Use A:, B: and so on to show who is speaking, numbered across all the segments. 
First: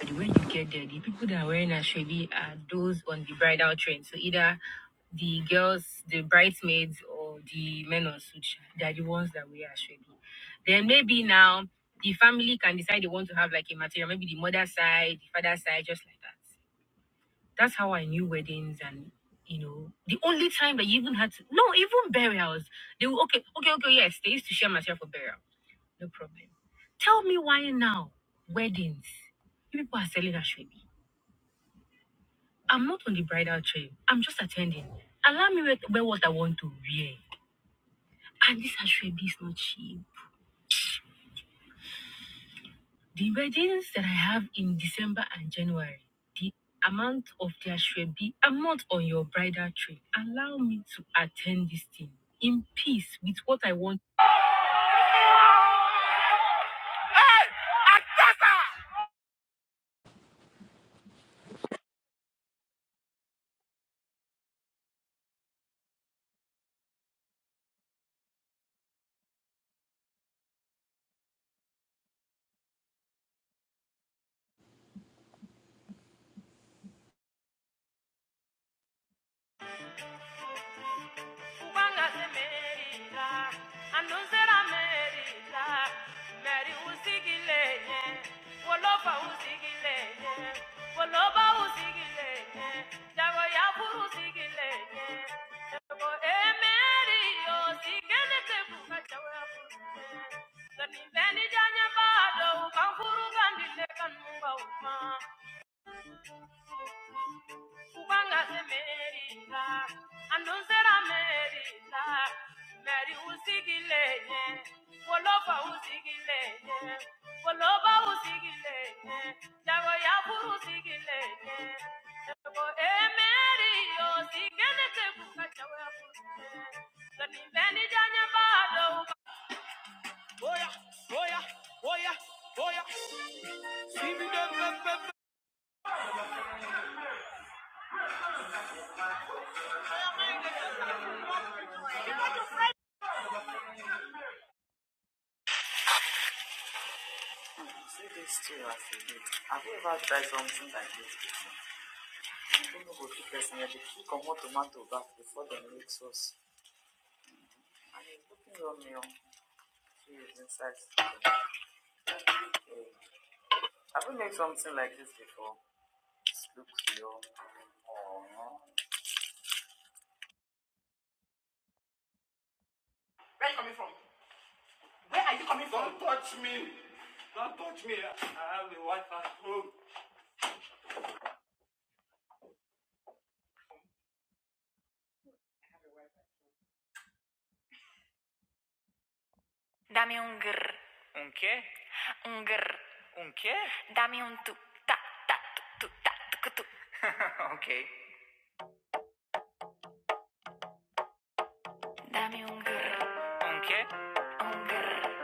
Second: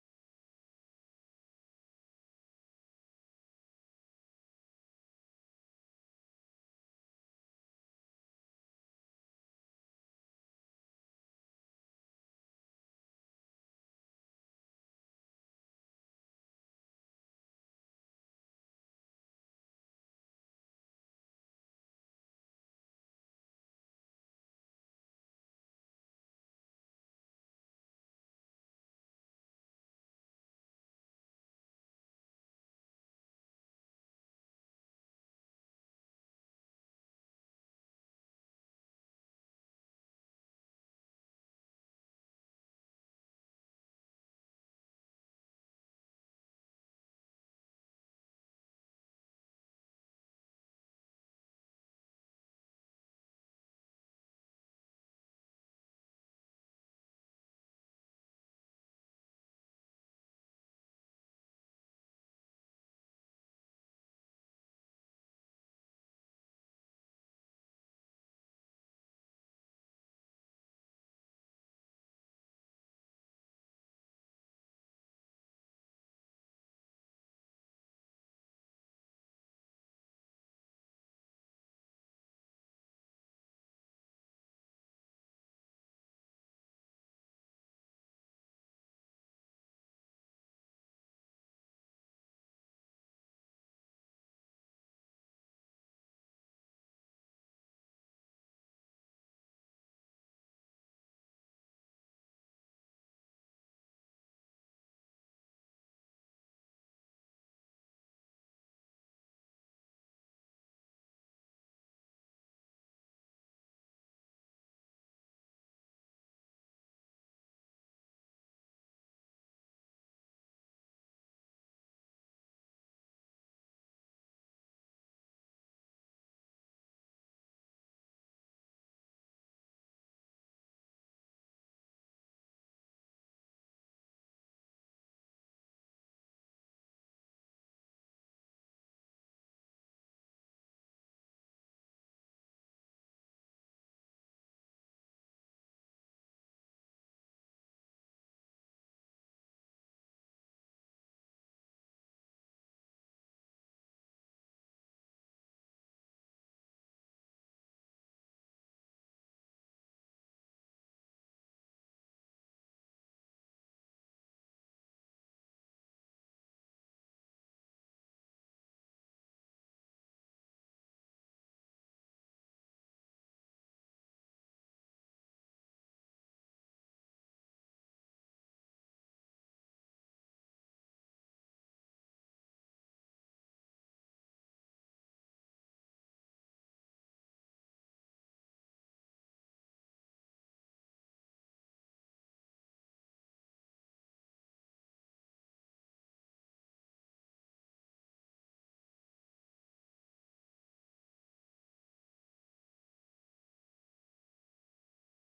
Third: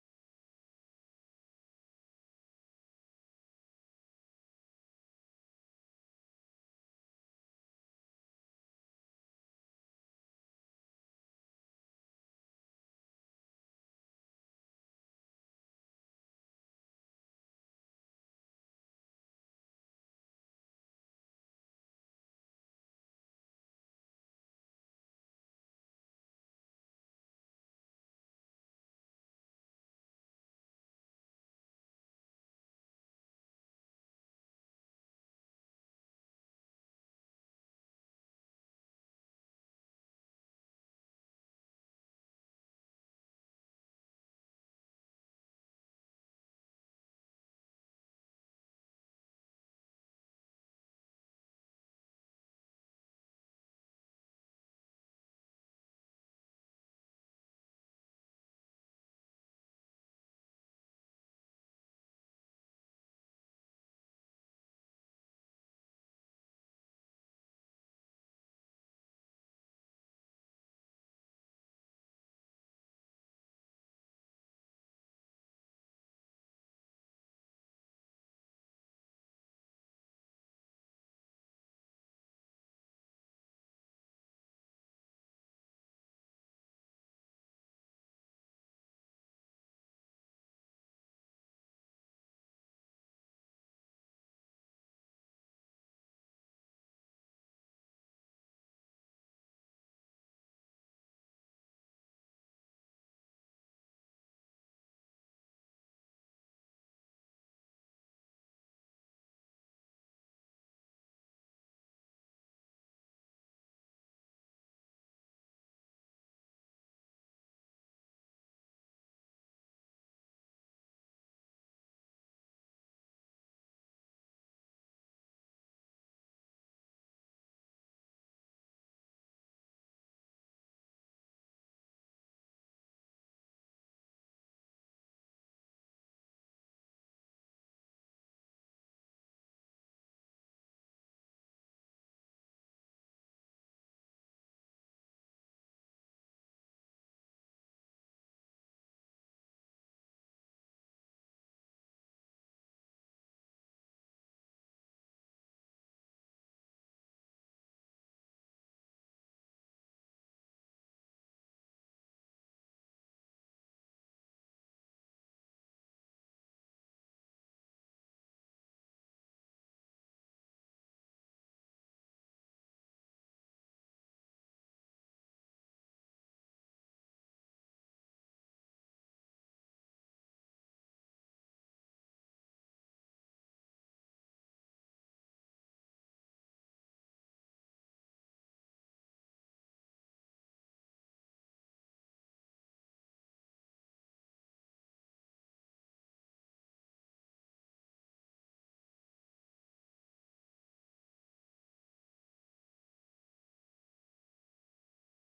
A: The way you get there, the people that are wearing ashwabi are those on the bridal train. So either the girls, the bridesmaids, or the men on suit, they are the ones that wear ashwabi. Then maybe now the family can decide they want to have like a material, maybe the mother side, the father side, just like that. That's how I knew weddings and you know the only time that you even had to no even burials they will okay okay okay yes they used to share material for burial no problem tell me why now weddings you people are selling ashwabi I'm not on the bridal train. I'm just attending. Allow me wear wear what I want to wear. And this Ashwebi is not cheap. The weddings that I have in December and January, the amount of the Ashwebi, I'm not on your bridal train. Allow me to attend this thing in peace with what I want. Wanga se merita, anunzera merita, meri usigilenye, wolofa usigilenye, woloba usigilenye, jago ya furu usigilenye, jago emeri yo sigene te kuka jago ya furu. Kani beni janya bado, kankuru kandile kanumba uma, Kubanga emerita, andunzera merita, meri usigilenye, wolofa usigilenye, woloba usigilenye, jago yafuru usigilenye, jago emeri osigene tekuka jago yafuru usigilenye, gani beni janya bado Oya, oya, oya, oya, Dame un grr, un grr. Dame un tu, ta, ta, tu, ta, tu, tu. Dame un grr, un grr,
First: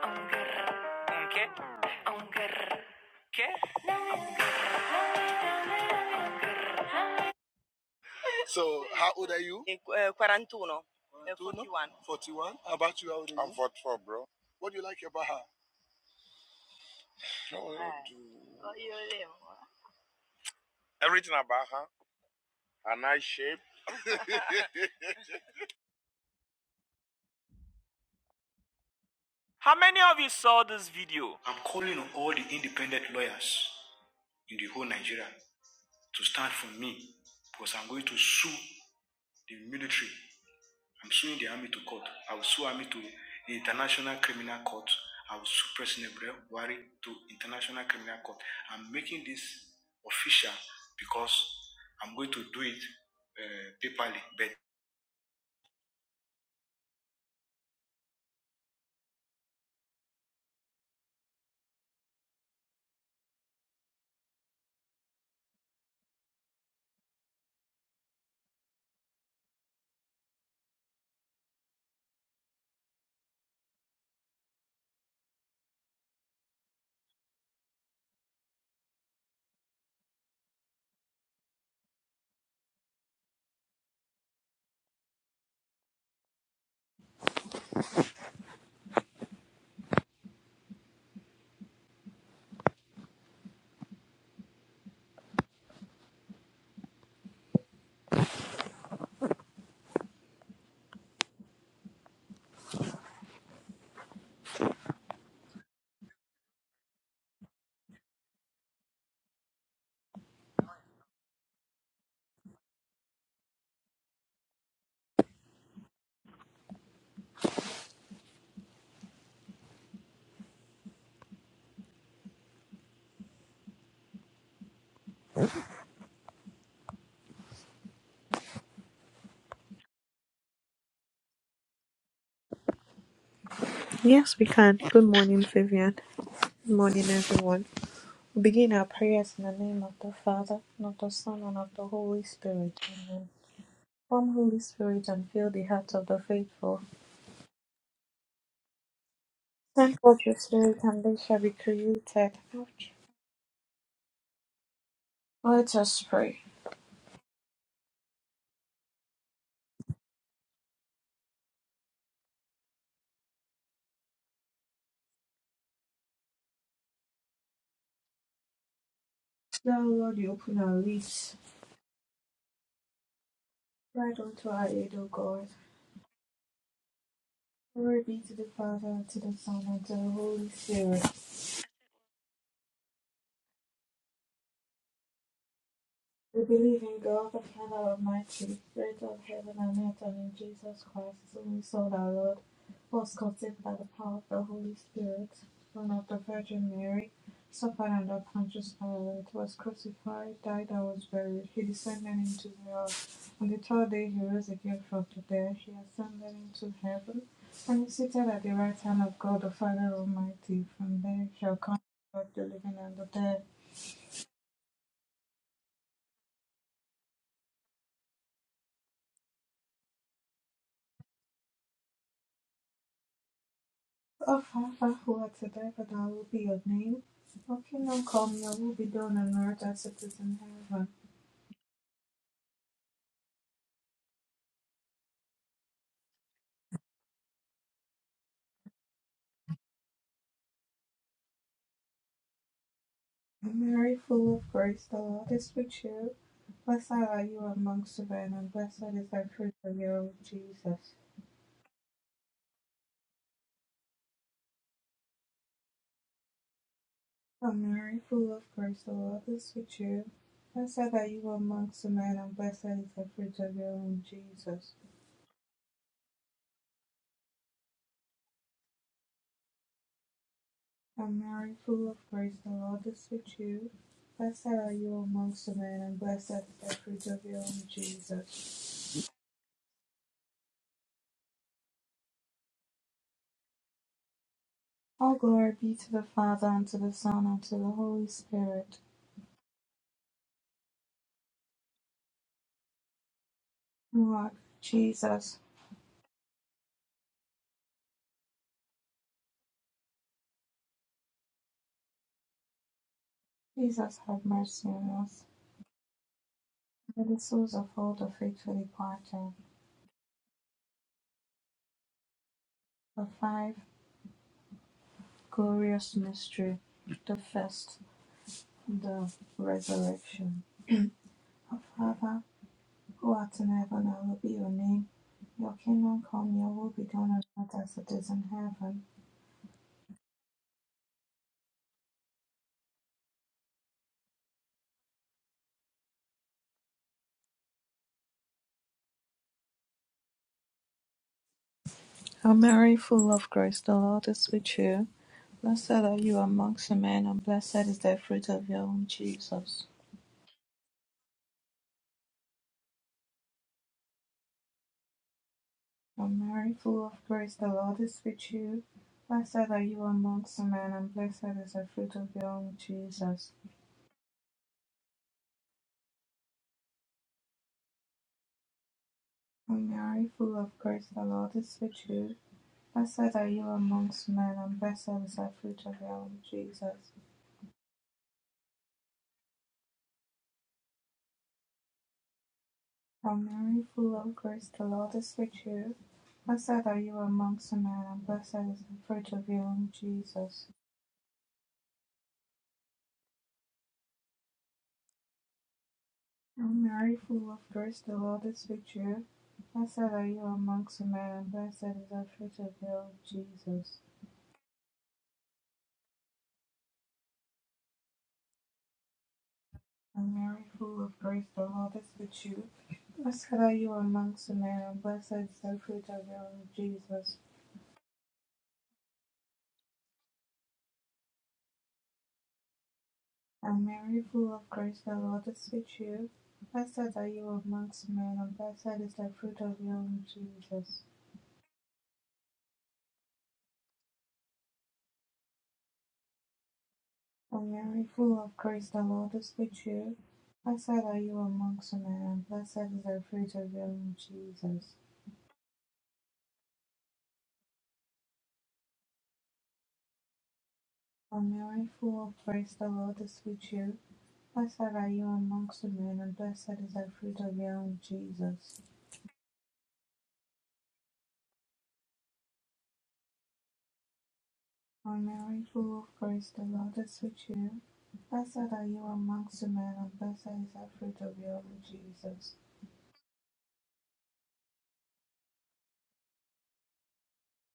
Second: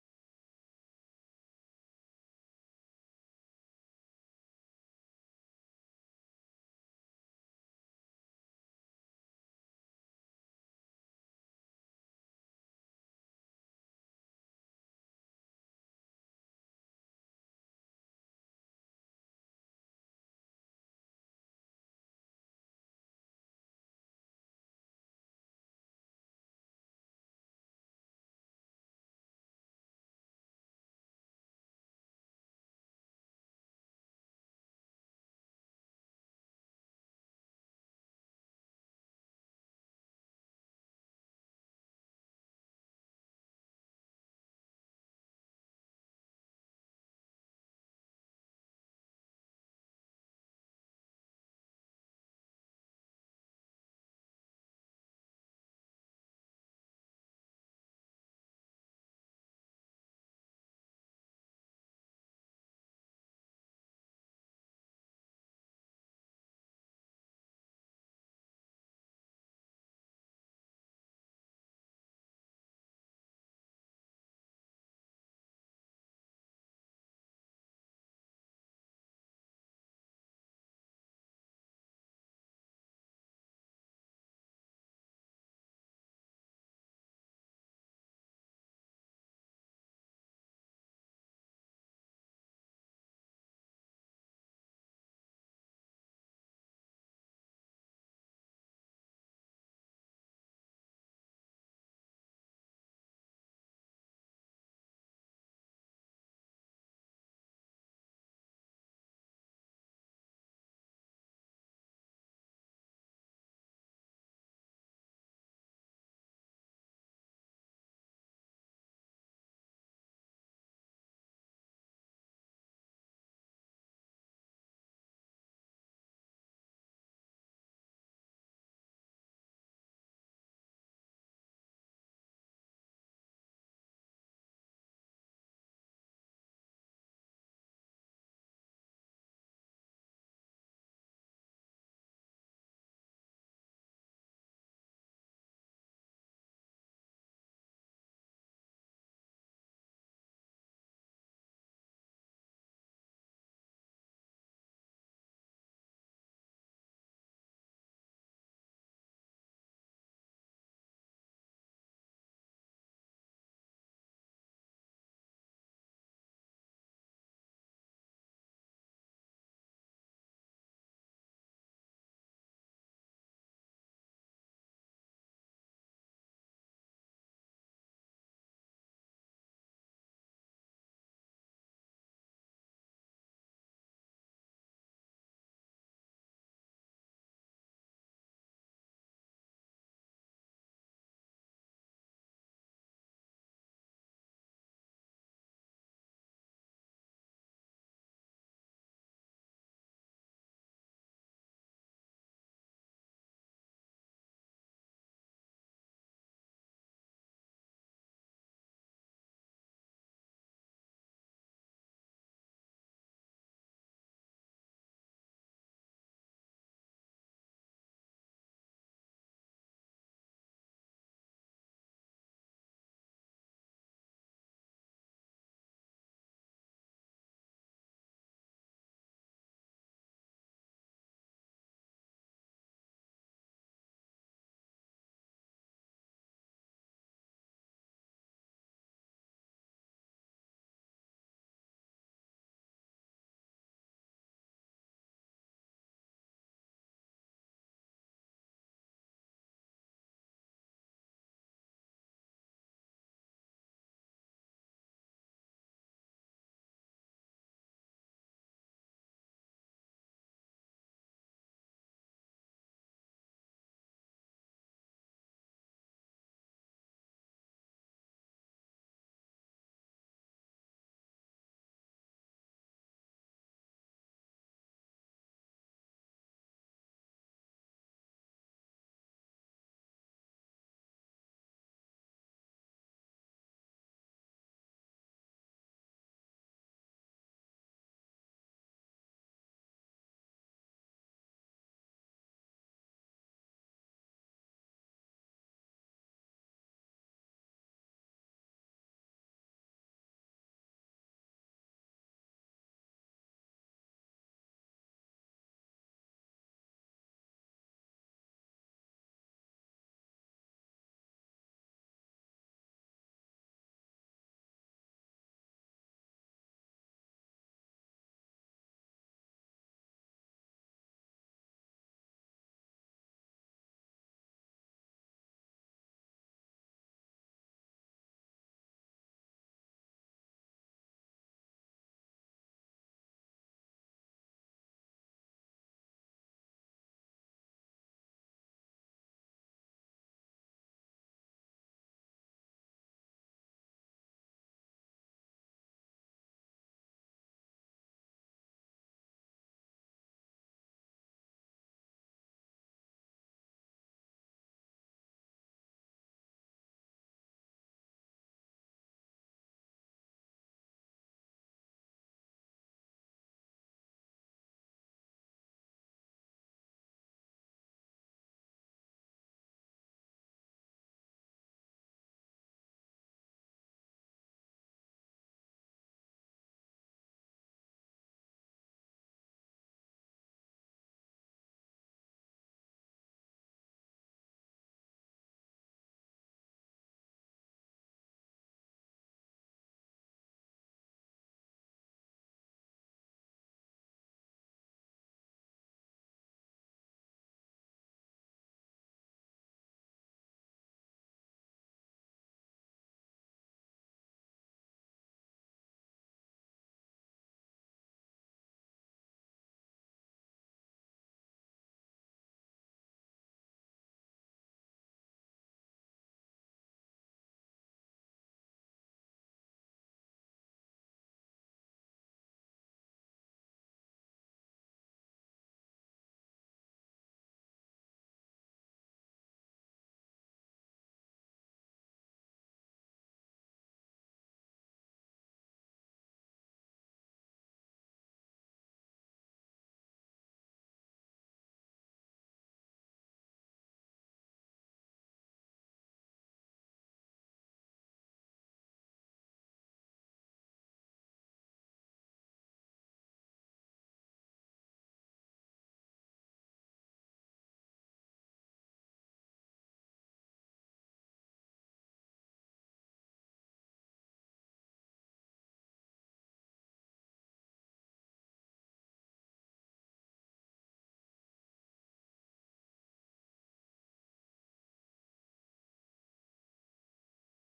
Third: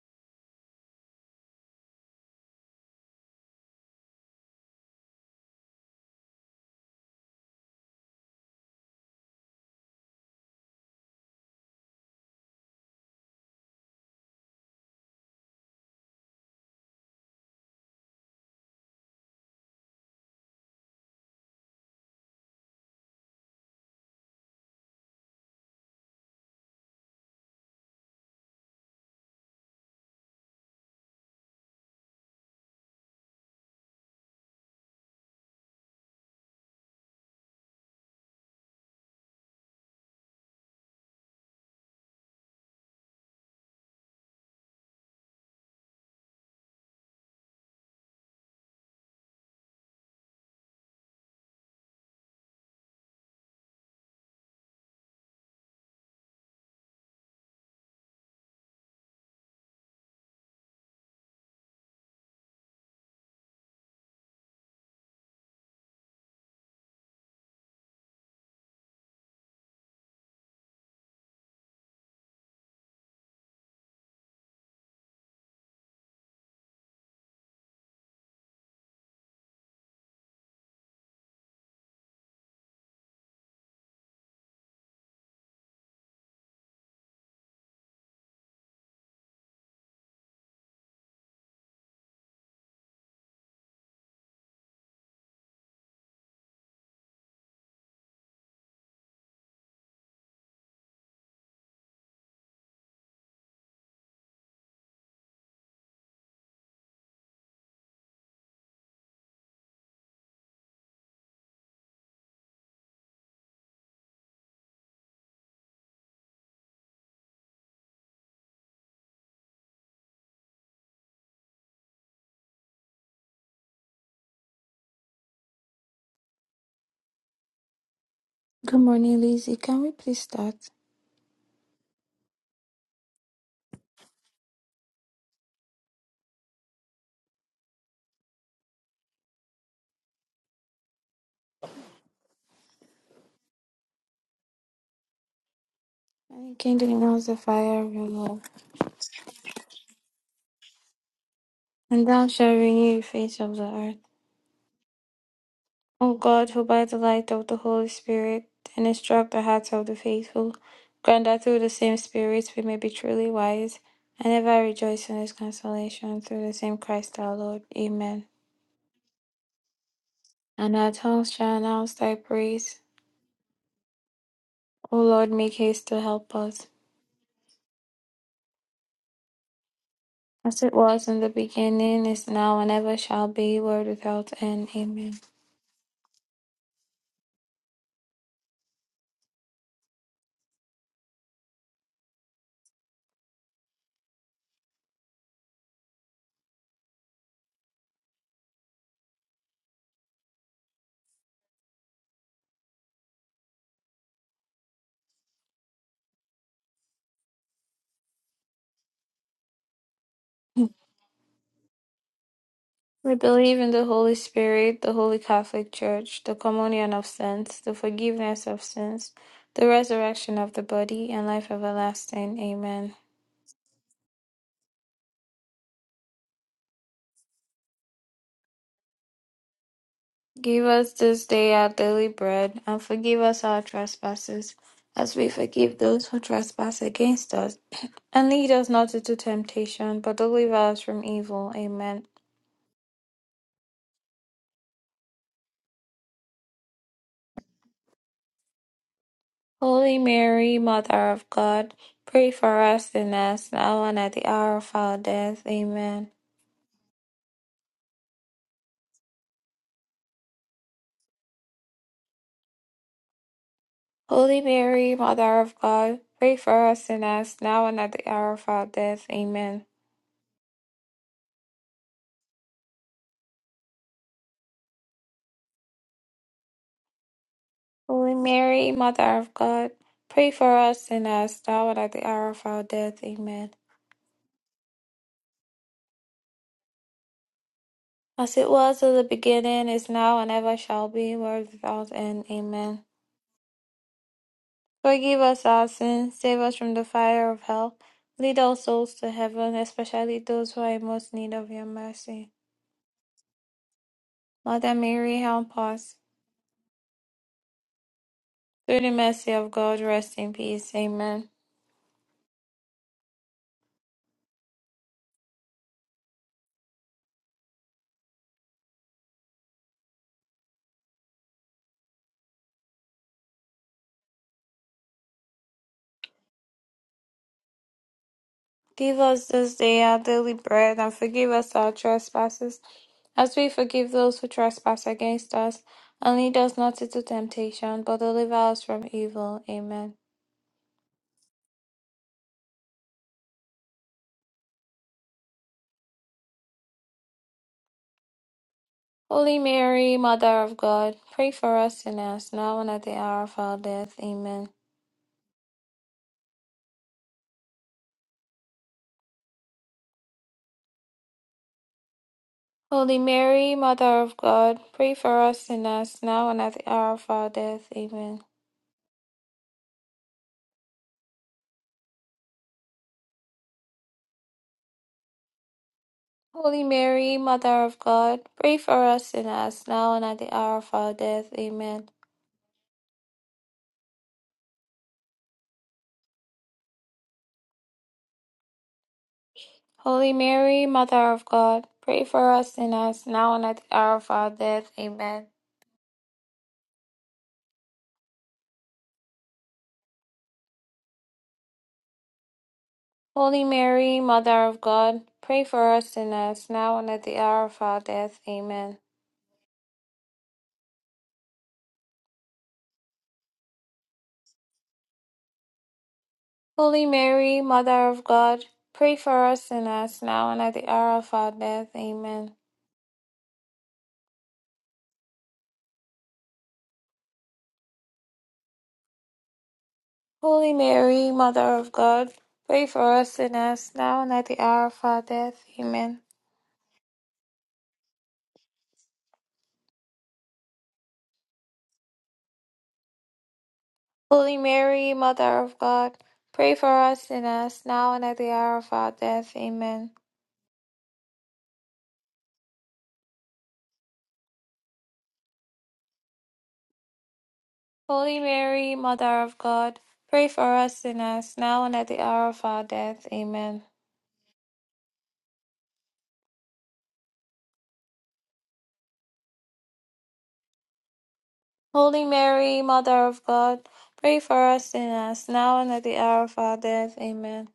A: un grr, un grr. So, how old are you? Yeah, 41. 41. How about you? How old are you? I'm 44, bro. What do you like about her? No, no, Everything about her, her nice shape. How many of you saw this video? I'm calling on all the independent lawyers in the whole Nigeria to stand for me because I'm going to sue the military. I'm suing the army to court. I will sue army to the International Criminal Court. I will sue President Buhari to International Criminal Court. I'm making this official because I'm going to do it uh, paperly. But
B: Good morning, Lizzie. Can we please start?
A: Yes, we can. Good morning, Vivian. Good morning, everyone. begin our prayers in the name of the Father, and of the Son, and of the Holy Spirit. Amen. Come, Holy Spirit, and fill the hearts of the
B: And
A: faithful.
B: kindle announce the fire of your love,
A: Send forth your Spirit, and they shall be
B: and thou
A: created.
B: shalt
A: Ouch.
B: renew the face of the earth.
A: Let us
B: O
A: pray.
B: God, who by the light of the Holy Spirit and instruct the hearts of the faithful, grant that through the same Spirit we may be truly wise, and ever rejoice in His consolation through the same Christ our Lord. Amen.
A: Thou, Lord, you open our
B: And our tongues
A: lips.
B: shall announce thy praise.
A: Grant unto our aid,
B: O
A: O
B: Lord,
A: God.
B: make haste to help us.
A: Glory be to the Father, and to the Son, and to the Holy
B: As it
A: Spirit.
B: was in the beginning, is now, and ever shall be, world without end. Amen.
A: We believe in God, the Father Almighty, creator of heaven and earth, and in Jesus Christ, his only Son, our Lord, who was conceived by the power of the Holy Spirit, born of the Virgin Mary, suffered under Pontius Pilate, was crucified, died, and was buried. He descended into the earth. On the third day, he rose again from the dead. He ascended into heaven, and is seated at the right hand of God, the Father Almighty. From there, he shall come to judge the living and the
B: We
A: dead.
B: believe in the Holy Spirit, the Holy Catholic Church, the communion of saints, the forgiveness of sins, the resurrection of the body, and life everlasting. Amen.
A: Of whom who are to die, but I will be your name. Your kingdom come, your will be done on earth as it is in
B: Give
A: heaven.
B: us this day our daily bread, and forgive us our trespasses, as we forgive those who trespass against us. And lead us not into temptation, but deliver us from evil. Amen.
A: And Mary, full of grace, the Lord is with you. Blessed are you amongst women, and blessed is the fruit of
B: Holy
A: your womb,
B: Mary,
A: Jesus.
B: Mother of God, pray for us sinners, now and at the hour of our death. Amen.
A: O Mary, full of grace, the Lord is with you. Blessed are you amongst men, and blessed is the fruit of your womb,
B: Holy
A: Jesus.
B: Mary, Mother of God, pray for us sinners, now and at the hour of our death. Amen.
A: O Mary, full of grace, the Lord is with you. Blessed are you amongst men, and blessed is the fruit of your womb,
B: Holy
A: Jesus.
B: Mary, Mother of God, pray for us sinners, now and at the hour of our death. Amen.
A: All glory be to the Father, and to the Son, and to the Holy
B: As it
A: Spirit.
B: was in the beginning, is now, and ever shall be, world without end. Amen.
A: Lord
B: Forgive
A: Jesus,
B: us our sins, save us from the fire of hell, lead all souls to heaven, especially those who are in most need of your mercy.
A: Jesus, have mercy
B: Mother
A: on
B: Mary,
A: us.
B: help us.
A: May the souls of all the faithful
B: Through the mercy
A: departed.
B: of God, rest in peace. Amen.
A: The five glorious mystery. The first, the resurrection. Our Father, who art in heaven, hallowed be your name. Your kingdom come, your will be done on earth as it is in heaven.
B: Give us this day our daily bread, and forgive us our trespasses, as we forgive those who trespass against us. And lead us not into temptation, but deliver us from evil. Amen.
A: O Mary, full of grace, the Lord is with you. Blessed are you amongst men, and blessed is the fruit of your womb,
B: Holy
A: Jesus.
B: Mary, Mother of God, pray for us sinners, now and at the hour of our death. Amen.
A: O Mary, full of grace, the Lord is with you. Blessed are you amongst men, and blessed is the fruit of your womb,
B: Holy
A: Jesus.
B: Mary, Mother of God, pray for us sinners, now and at the hour of our death. Amen.
A: O Mary, full of grace, the Lord is with you. Blessed are you amongst men, and blessed is the fruit of your womb,
B: Holy
A: Jesus.
B: Mary, Mother of God, pray for us sinners, now and at the hour of our death. Amen.
A: O Mary, full of grace, the Lord is with you. Blessed are you amongst men, and blessed is the fruit of your womb,
B: Holy
A: Jesus.
B: Mary, Mother of God, pray for us sinners, now and at the hour of our death. Amen.
A: O Mary, full of grace, the Lord is with you. Blessed are you amongst men, and blessed is the fruit of your womb,
B: Holy
A: Jesus.
B: Mary, Mother of God, pray for us sinners, now and at the hour of our death. Amen.
A: O Mary, full of grace, the Lord is with you. Blessed are you amongst men, and blessed is the fruit of your womb,
B: Holy
A: Jesus.
B: Mary, Mother of God, pray for us sinners, now and at the hour of our death. Amen.
A: And Mary, full of grace, the Lord is with you. Blessed are you amongst men, and blessed is the fruit of your womb,
B: Holy
A: Jesus.
B: Mary, Mother of God, pray for us sinners, now and at the hour of our death. Amen.
A: And Mary, full of grace, the Lord is with you. Blessed are you amongst men, and blessed is the fruit of your womb,
B: Holy
A: Jesus.
B: Mary, Mother of God, pray for us sinners, now and at the hour of our death. Amen.
A: And Mary, full of grace, the Lord is with you. Blessed are you amongst men, and blessed is the fruit of your womb,
B: Holy
A: Jesus.
B: Mary, Mother of God, pray for us sinners, now and at the hour of our death. Amen.
A: O Mary, full of grace, the Lord is with you. Blessed are you amongst women, and blessed is the fruit of your womb,
B: Holy
A: Jesus.
B: Mary, Mother of God, pray for us sinners, now and at the hour of our death. Amen.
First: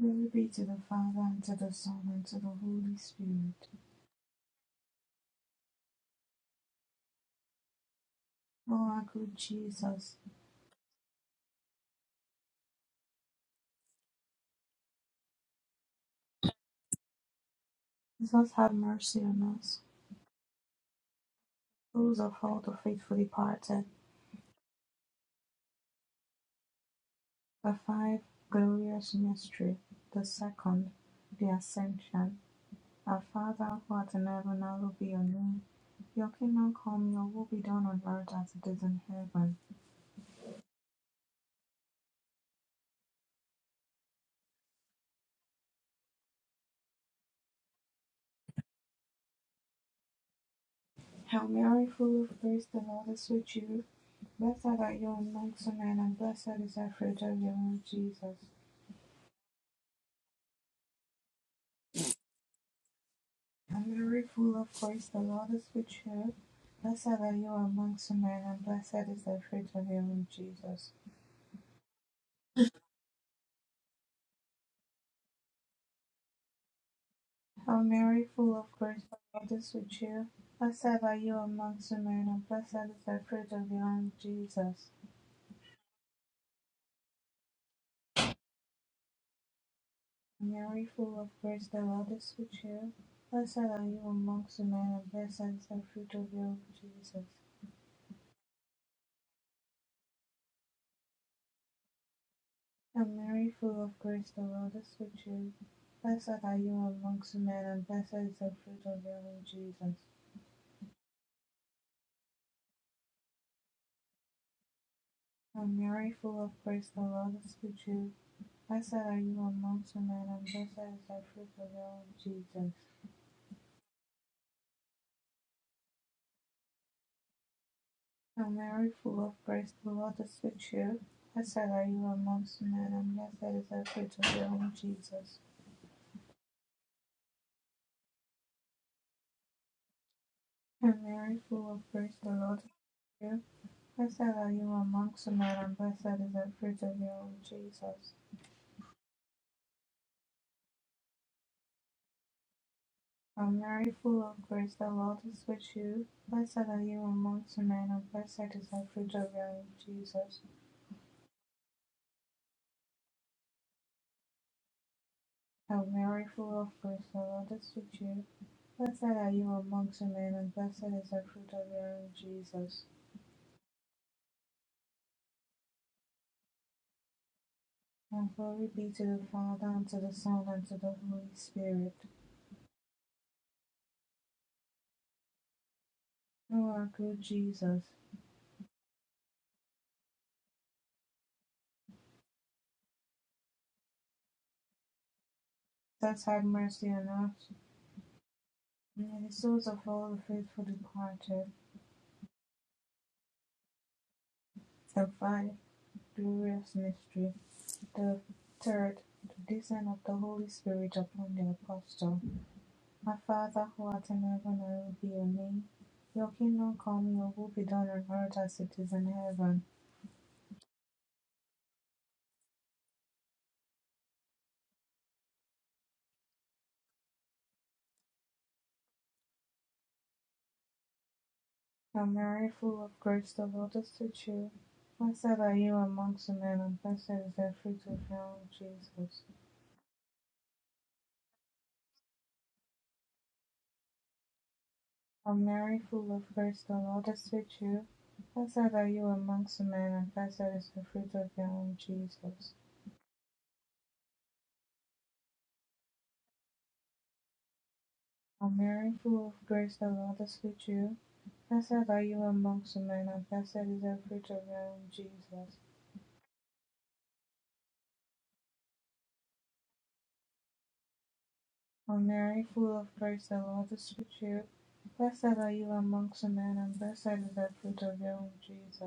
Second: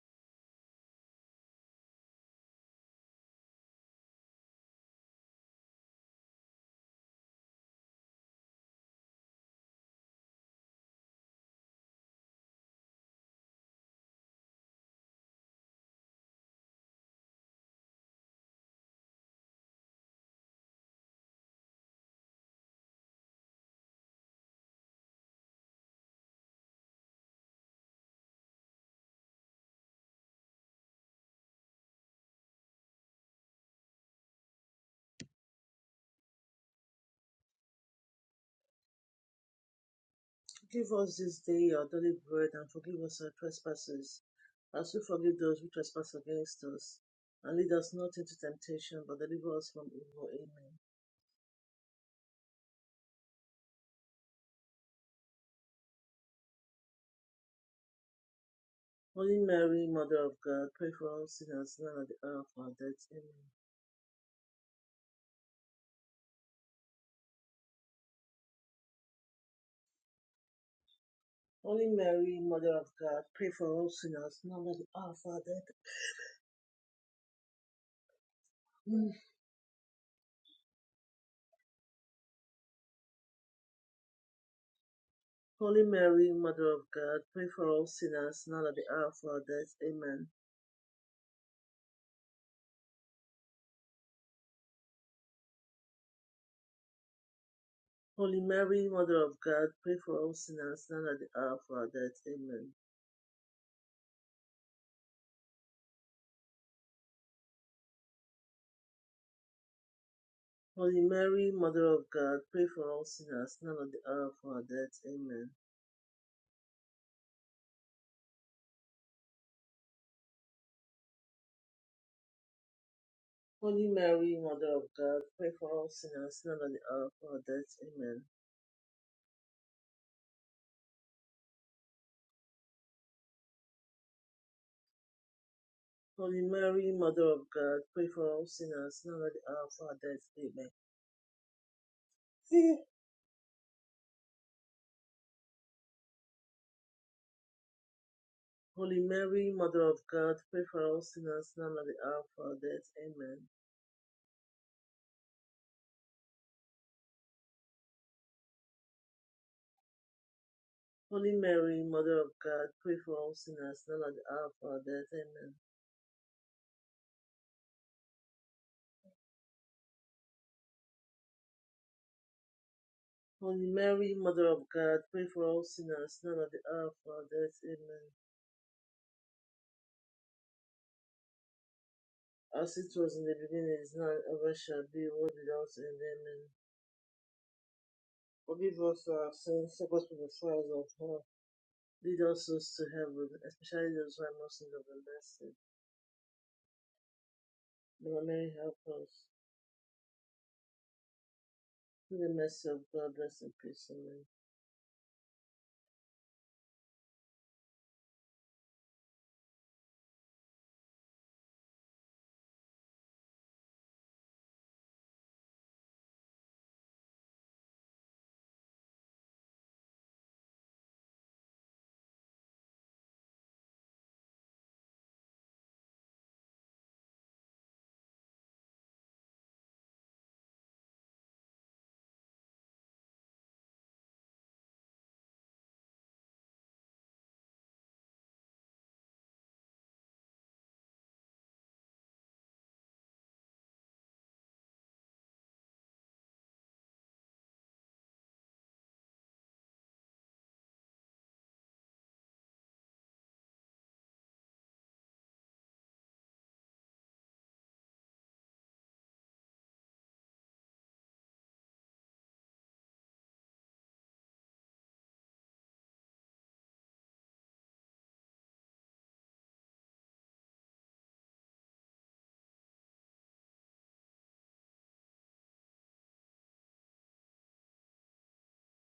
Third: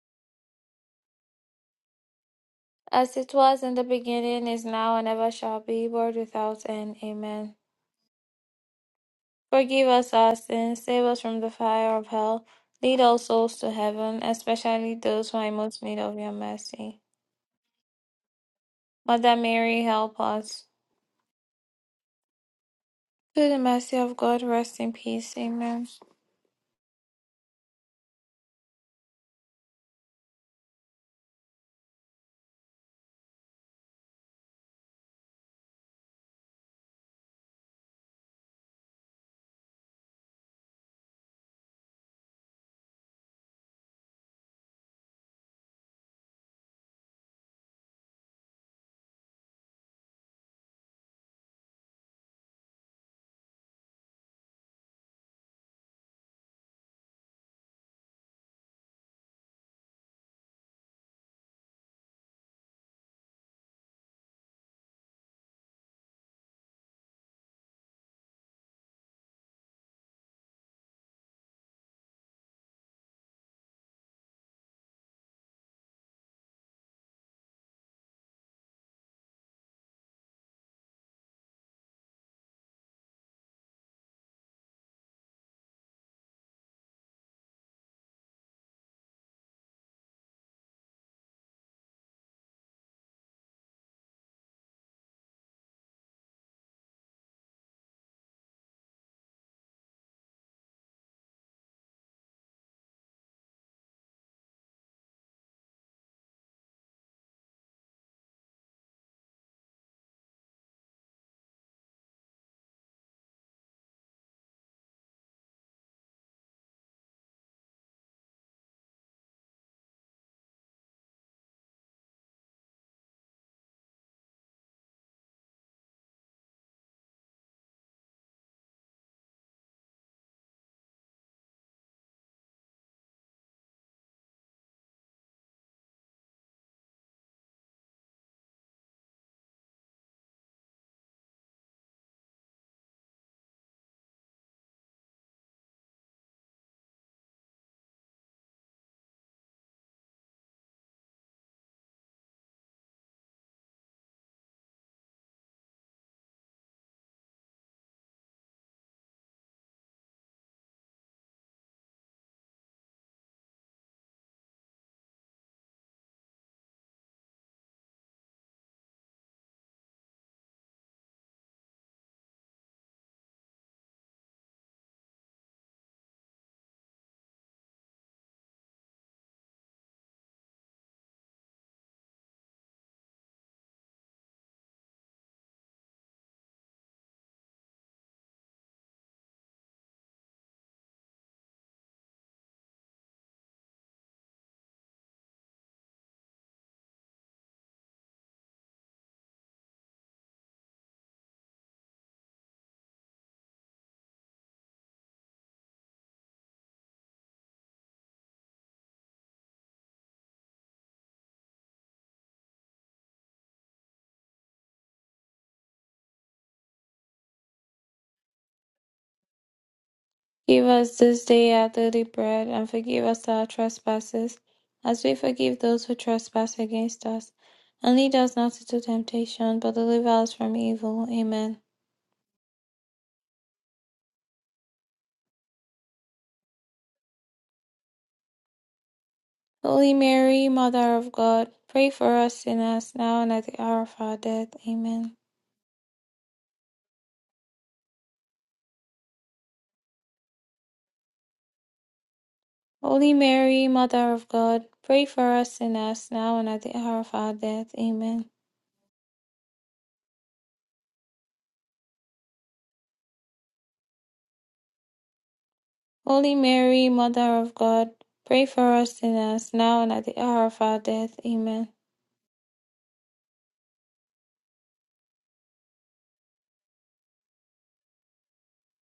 A: Glory be to the Father, and to the Son, and to the Holy
B: As it was
A: Spirit.
B: in the beginning, is now, and ever shall be, world without end. Amen.
A: O our good
B: Forgive us
A: Jesus,
B: our sins, save us from the fire of hell, lead all souls to heaven, especially those who are in most need of your mercy.
A: Jesus have mercy
B: Mother
A: on us,
B: Mary, help us.
A: those of all the faithful
B: Through the
A: departed.
B: mercy of God, rest in peace. Amen.
A: The five glorious mystery, the second, the Ascension. Our Father, who art in heaven, hallowed be your name. Your kingdom come, your will be done on earth as it is in heaven.
C: Give us this day our daily bread, and forgive us our trespasses, as we forgive those who trespass against us. And lead us not into temptation, but deliver us from evil. Amen.
A: Hail Mary, full of grace, the Lord is with you. Blessed are you amongst men, and blessed is the fruit of your womb, Jesus.
C: Holy Mary, Mother of God, pray for us sinners now at the hour of our death. Amen.
A: Hail Mary, full of grace, the Lord is with you. Blessed are you amongst men, and blessed is the fruit of your womb, Jesus.
C: Holy Mary, Mother of God, pray for us sinners now at the hour of our death.
A: Hail Mary, full of grace,
C: Amen.
A: the Lord is with you. Blessed are you amongst men, and blessed is the fruit of your womb, Jesus.
C: Holy Mary, Mother of God, pray for us sinners now at the hour of our death. Amen.
A: Hail Mary, full of grace, the Lord is with you. Blessed are you amongst men, and blessed is the fruit of your womb, Jesus.
C: Holy Mary, Mother of God, pray for us sinners now at the hour of our death. Amen.
A: And Mary full of grace the Lord is with you. Blessed are you amongst men, and blessed is the fruit of your womb, Jesus.
C: Holy Mary, Mother of God, pray for all sinners, now and at the hour of our death. Amen.
A: And Mary full of grace the Lord is with you. Blessed are you amongst men, and blessed is the fruit of your womb, Jesus.
C: Holy Mary, Mother of God, pray for all sinners, now and at the hour of our death. Amen.
A: And Mary full of grace the Lord is with you. Blessed are you amongst men, and blessed is the fruit of your womb, Jesus.
C: Holy Mary, Mother of God, pray for all sinners, now and at the hour of our death.
A: And Mary full of grace the Lord is
C: Amen.
A: with you. Blessed are you amongst men, and blessed is the fruit of your womb, Jesus.
C: Holy Mary, Mother of God, pray for all sinners, now and at the hour of our death. Amen.
A: O Mary, full of grace, the Lord is with you. Blessed are you amongst men, and blessed is the fruit of your womb, Jesus.
C: Holy Mary, Mother of God, pray for all sinners, now and at the hour of our death. Amen.
A: O Mary, full of grace, the Lord is with you. Blessed are you amongst men, and blessed is the fruit of your womb, Jesus.
C: Holy Mary, Mother of God, pray for all sinners, now and at the hour of our death. Amen.
A: And glory be to the Father, and to the Son, and to the Holy Spirit.
C: As it was in the beginning, is now, and ever shall be, world without end. Amen.
A: O our good Jesus,
C: Forgive us our sins, save us from the fires of hell. Lead us souls to heaven, especially those who are most in need of the mercy.
A: thus have mercy on us,
C: Mother Mary, help us.
A: and the souls of all the faithful departed.
C: Through the mercy of God, rest in peace. Amen.
A: Survive Glorious mystery. The third, the descent of the Holy Spirit upon the apostle. My Father who art in heaven, hallowed be your name. Your kingdom come, your will be done on earth as it is in heaven.
B: Give us this day our daily bread, and forgive us our trespasses, as we forgive those who trespass against us. And lead us not into temptation, but deliver us from evil. Amen.
A: Hail Mary, full of grace, the Lord is with you. Blessed are you amongst men, and blessed is the fruit of your womb, Jesus.
B: Holy Mary, Mother of God, pray for us sinners, now and at the hour of our death. Amen.
A: Hail Mary, full of grace, the Lord is with you. Blessed are you amongst men, and blessed is the fruit of your womb, Jesus.
B: Holy Mary, Mother of God, pray for us sinners, now and at the hour of our death. Amen.
A: O Mary, full of grace, the Lord is with you. Blessed are you amongst women, and blessed is the fruit of your womb, Jesus.
B: Holy Mary, Mother of God, pray for us sinners, now and at the hour of our death. Amen.
A: O Mary, full of grace, the Lord is with you. Blessed are you amongst women, and blessed is the fruit of your womb, Jesus.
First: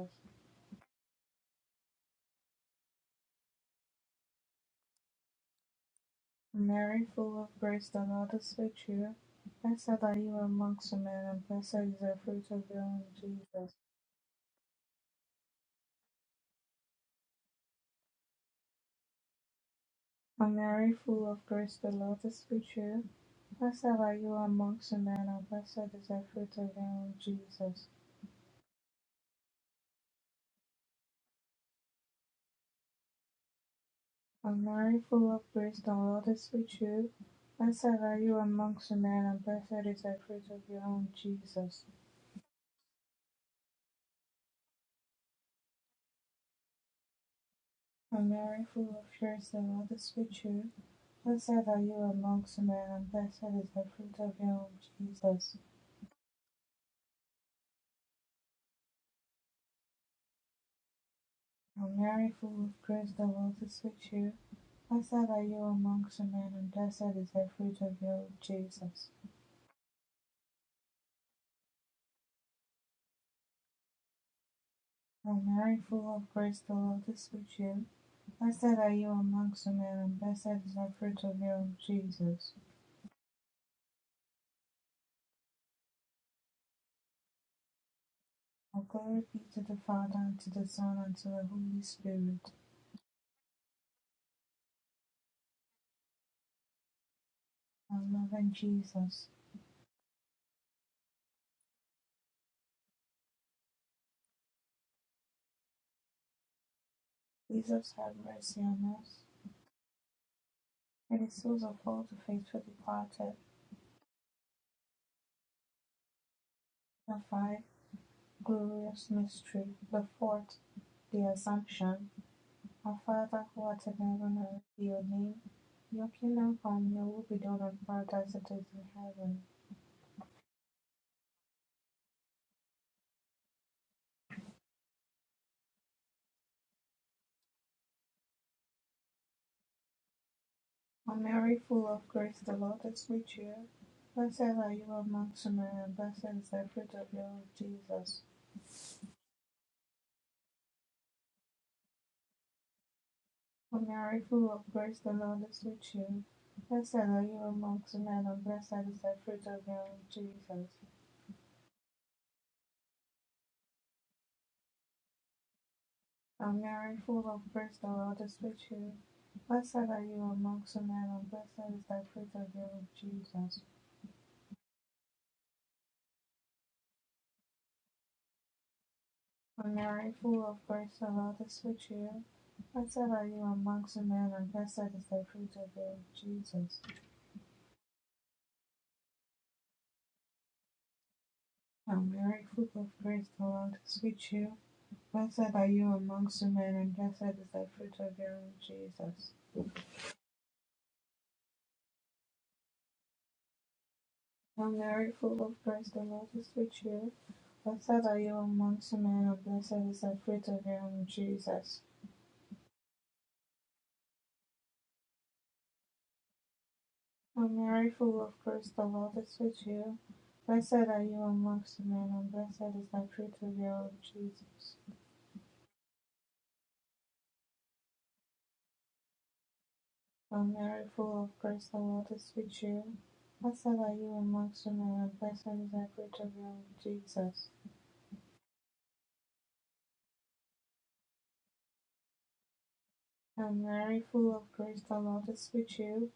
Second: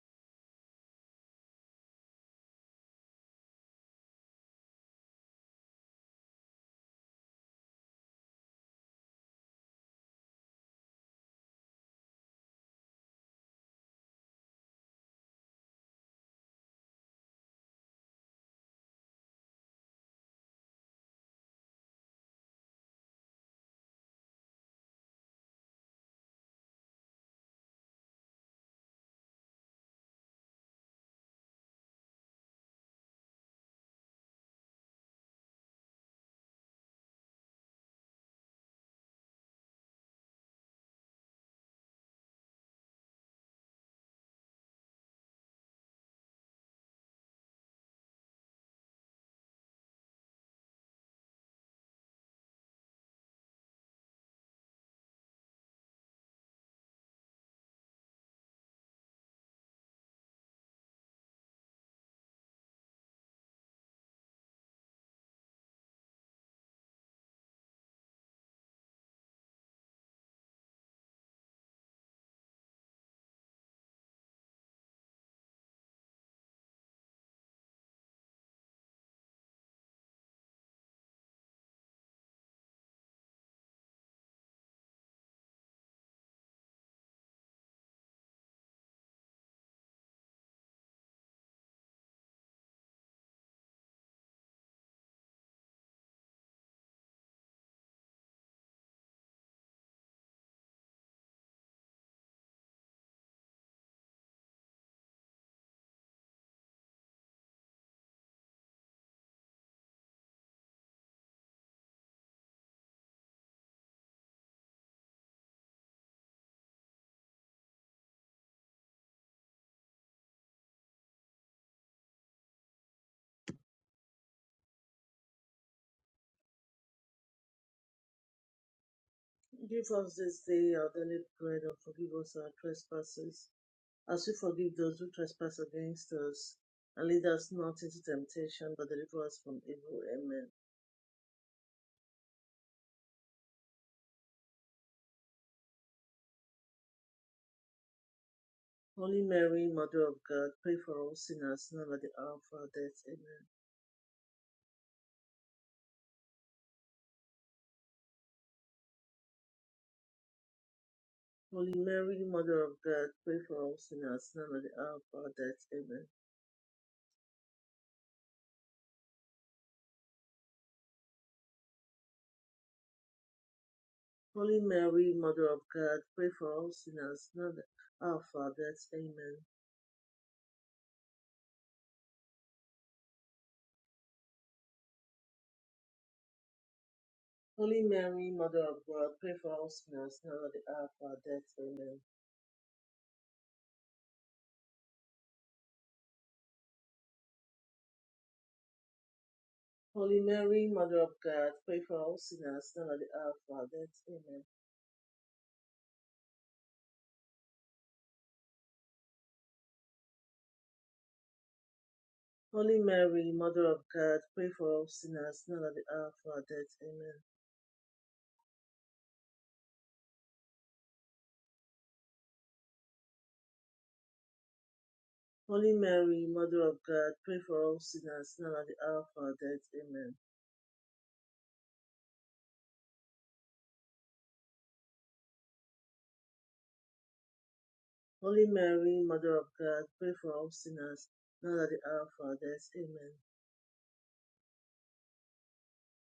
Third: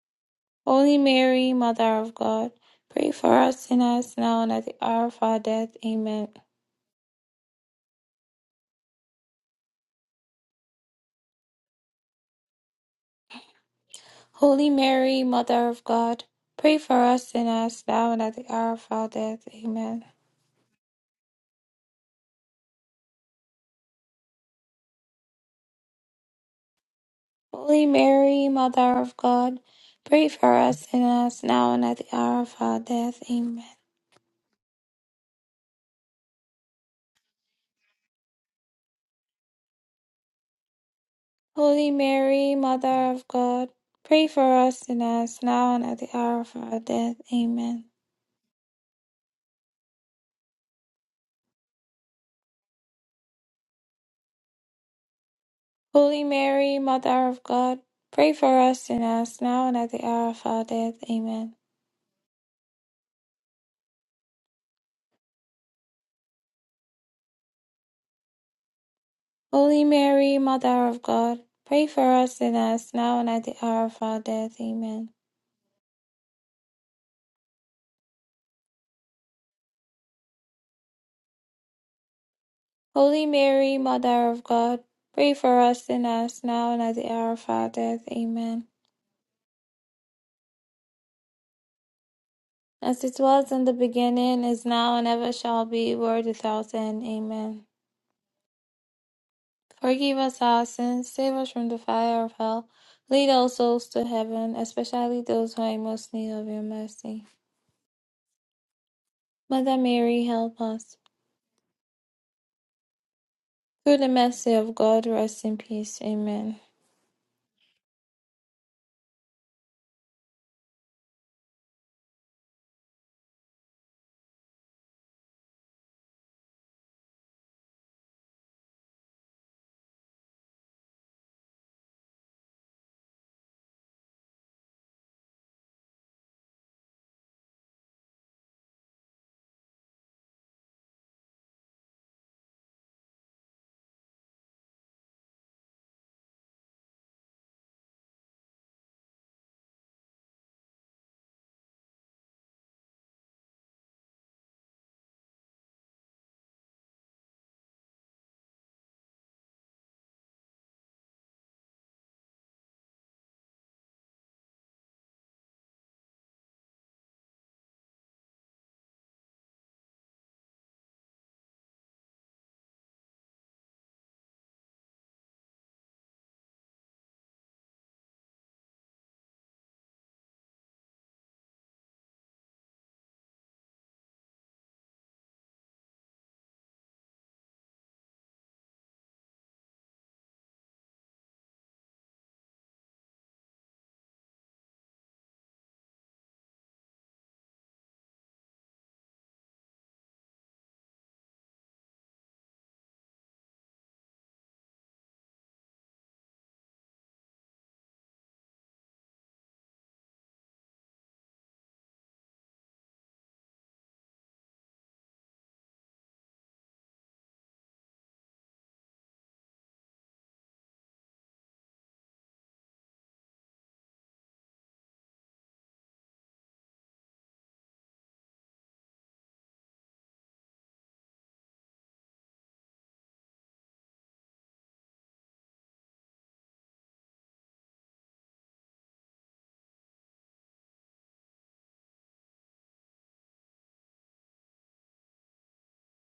B: Holy Mary, Mother of God, pray for us sinners now and at the hour of our death. Amen.
A: O Mary, full of grace, the Lord is with you. Blessed are you amongst women, and blessed is the fruit of your womb, Jesus.
B: Holy Mary, Mother of God, pray for us sinners now and at the hour of our death. Amen.
A: On Mary, full of grace, the Lord is with you. Blessed are you amongst women, and blessed is the fruit of your womb, Jesus.
B: Holy Mary, Mother of God, pray for us sinners now and at the hour of our death. Amen.
A: On Mary, full of grace, the Lord is with you. Blessed are you amongst women, and blessed is the fruit of your womb, Jesus.
B: Holy Mary, Mother of God, pray for us sinners now and at the hour of our death. Amen.
A: On Mary, full of grace, the Lord is with you. Blessed are you amongst men, and blessed is the fruit of your womb, Jesus.
B: Holy Mary, Mother of God, pray for us sinners now and at the hour of our death. Amen.
A: O Mary, full of grace, the Lord is with you. Blessed are you amongst women, and blessed is the fruit of your womb, Jesus.
B: Holy Mary, Mother of God, pray for us sinners now and at the hour of our death. Amen.
A: O Mary, full of grace, the Lord is with you. Blessed are you amongst women, and blessed is the fruit of your womb, Jesus.
B: Holy Mary, Mother of God, pray for us sinners now and at the hour of our death. Amen.
A: All glory be to the Father, and to the Son, and to the Holy Spirit.
B: As it was in the beginning, is now, and ever shall be, world without end. Amen.
A: Our loving Jesus,
B: Forgive us our sins, save us from the fire of hell, lead all souls to heaven, especially those who are in most need of your mercy.
A: Jesus have mercy on us,
B: Mother Mary, help us.
A: and the souls of all the faithful departed,
B: Through the mercy of God, rest in peace. Amen.
A: the five Glorious mystery, the fourth, the Assumption. Our Father who art in heaven, hallowed be your name. Your kingdom come, your will be done on earth as it is in heaven.
C: Give us this day our daily bread, and forgive us our trespasses as we forgive those who trespass against us, and lead us not into temptation, but deliver us from evil. Amen.
A: O Mary, full of grace, the Lord is with you. Blessed are you amongst women, and blessed is the fruit of your womb, Jesus.
C: Holy Mary, Mother of God, pray for all sinners, now and at the hour of our death. Amen.
A: O Mary, full of grace, the Lord is with you. Blessed are you amongst women, and blessed is the fruit of your womb, Jesus.
C: Holy Mary, Mother of God, pray for all sinners, now and at the hour of our death. Amen.
A: and Mary, full of grace, the Lord is with you. Blessed are you amongst men, and blessed is thy fruit of your womb, Jesus.
C: Holy Mary, Mother of God, pray for all sinners, now and at the hour of our death. Amen.
A: And Mary, full of grace, the Lord is with you. Blessed are you amongst men, and blessed is the fruit of your womb, Jesus.
C: Holy Mary, Mother of God, pray for all sinners, now and at the hour of our death. Amen.
A: And Mary, full of grace, the Lord is with you. Blessed are you amongst men, and blessed is the fruit of your womb, Jesus.
C: Holy Mary, Mother of God, pray for all sinners now at the hour of our death. Amen.
A: Hail Mary, full of grace, the Lord is with you. Blessed are you amongst men, and blessed is the fruit of your womb, Jesus.
C: Holy Mary, Mother of God, pray for all sinners now at the hour of our death. Amen.
A: Hail Mary, full of grace, the Lord is with you. Blessed are you amongst men, and blessed is the fruit of your womb, Jesus.
C: Holy Mary, Mother of God, pray for all sinners now at the hour of our death. Amen.
A: Hail Mary, full of grace, the Lord is with you. Blessed are you amongst men, and blessed is the fruit of your womb, Jesus.
C: Holy Mary, Mother of God, pray for all sinners now at the hour of our death. Amen.
A: And Mary, full of grace, the Lord is with you.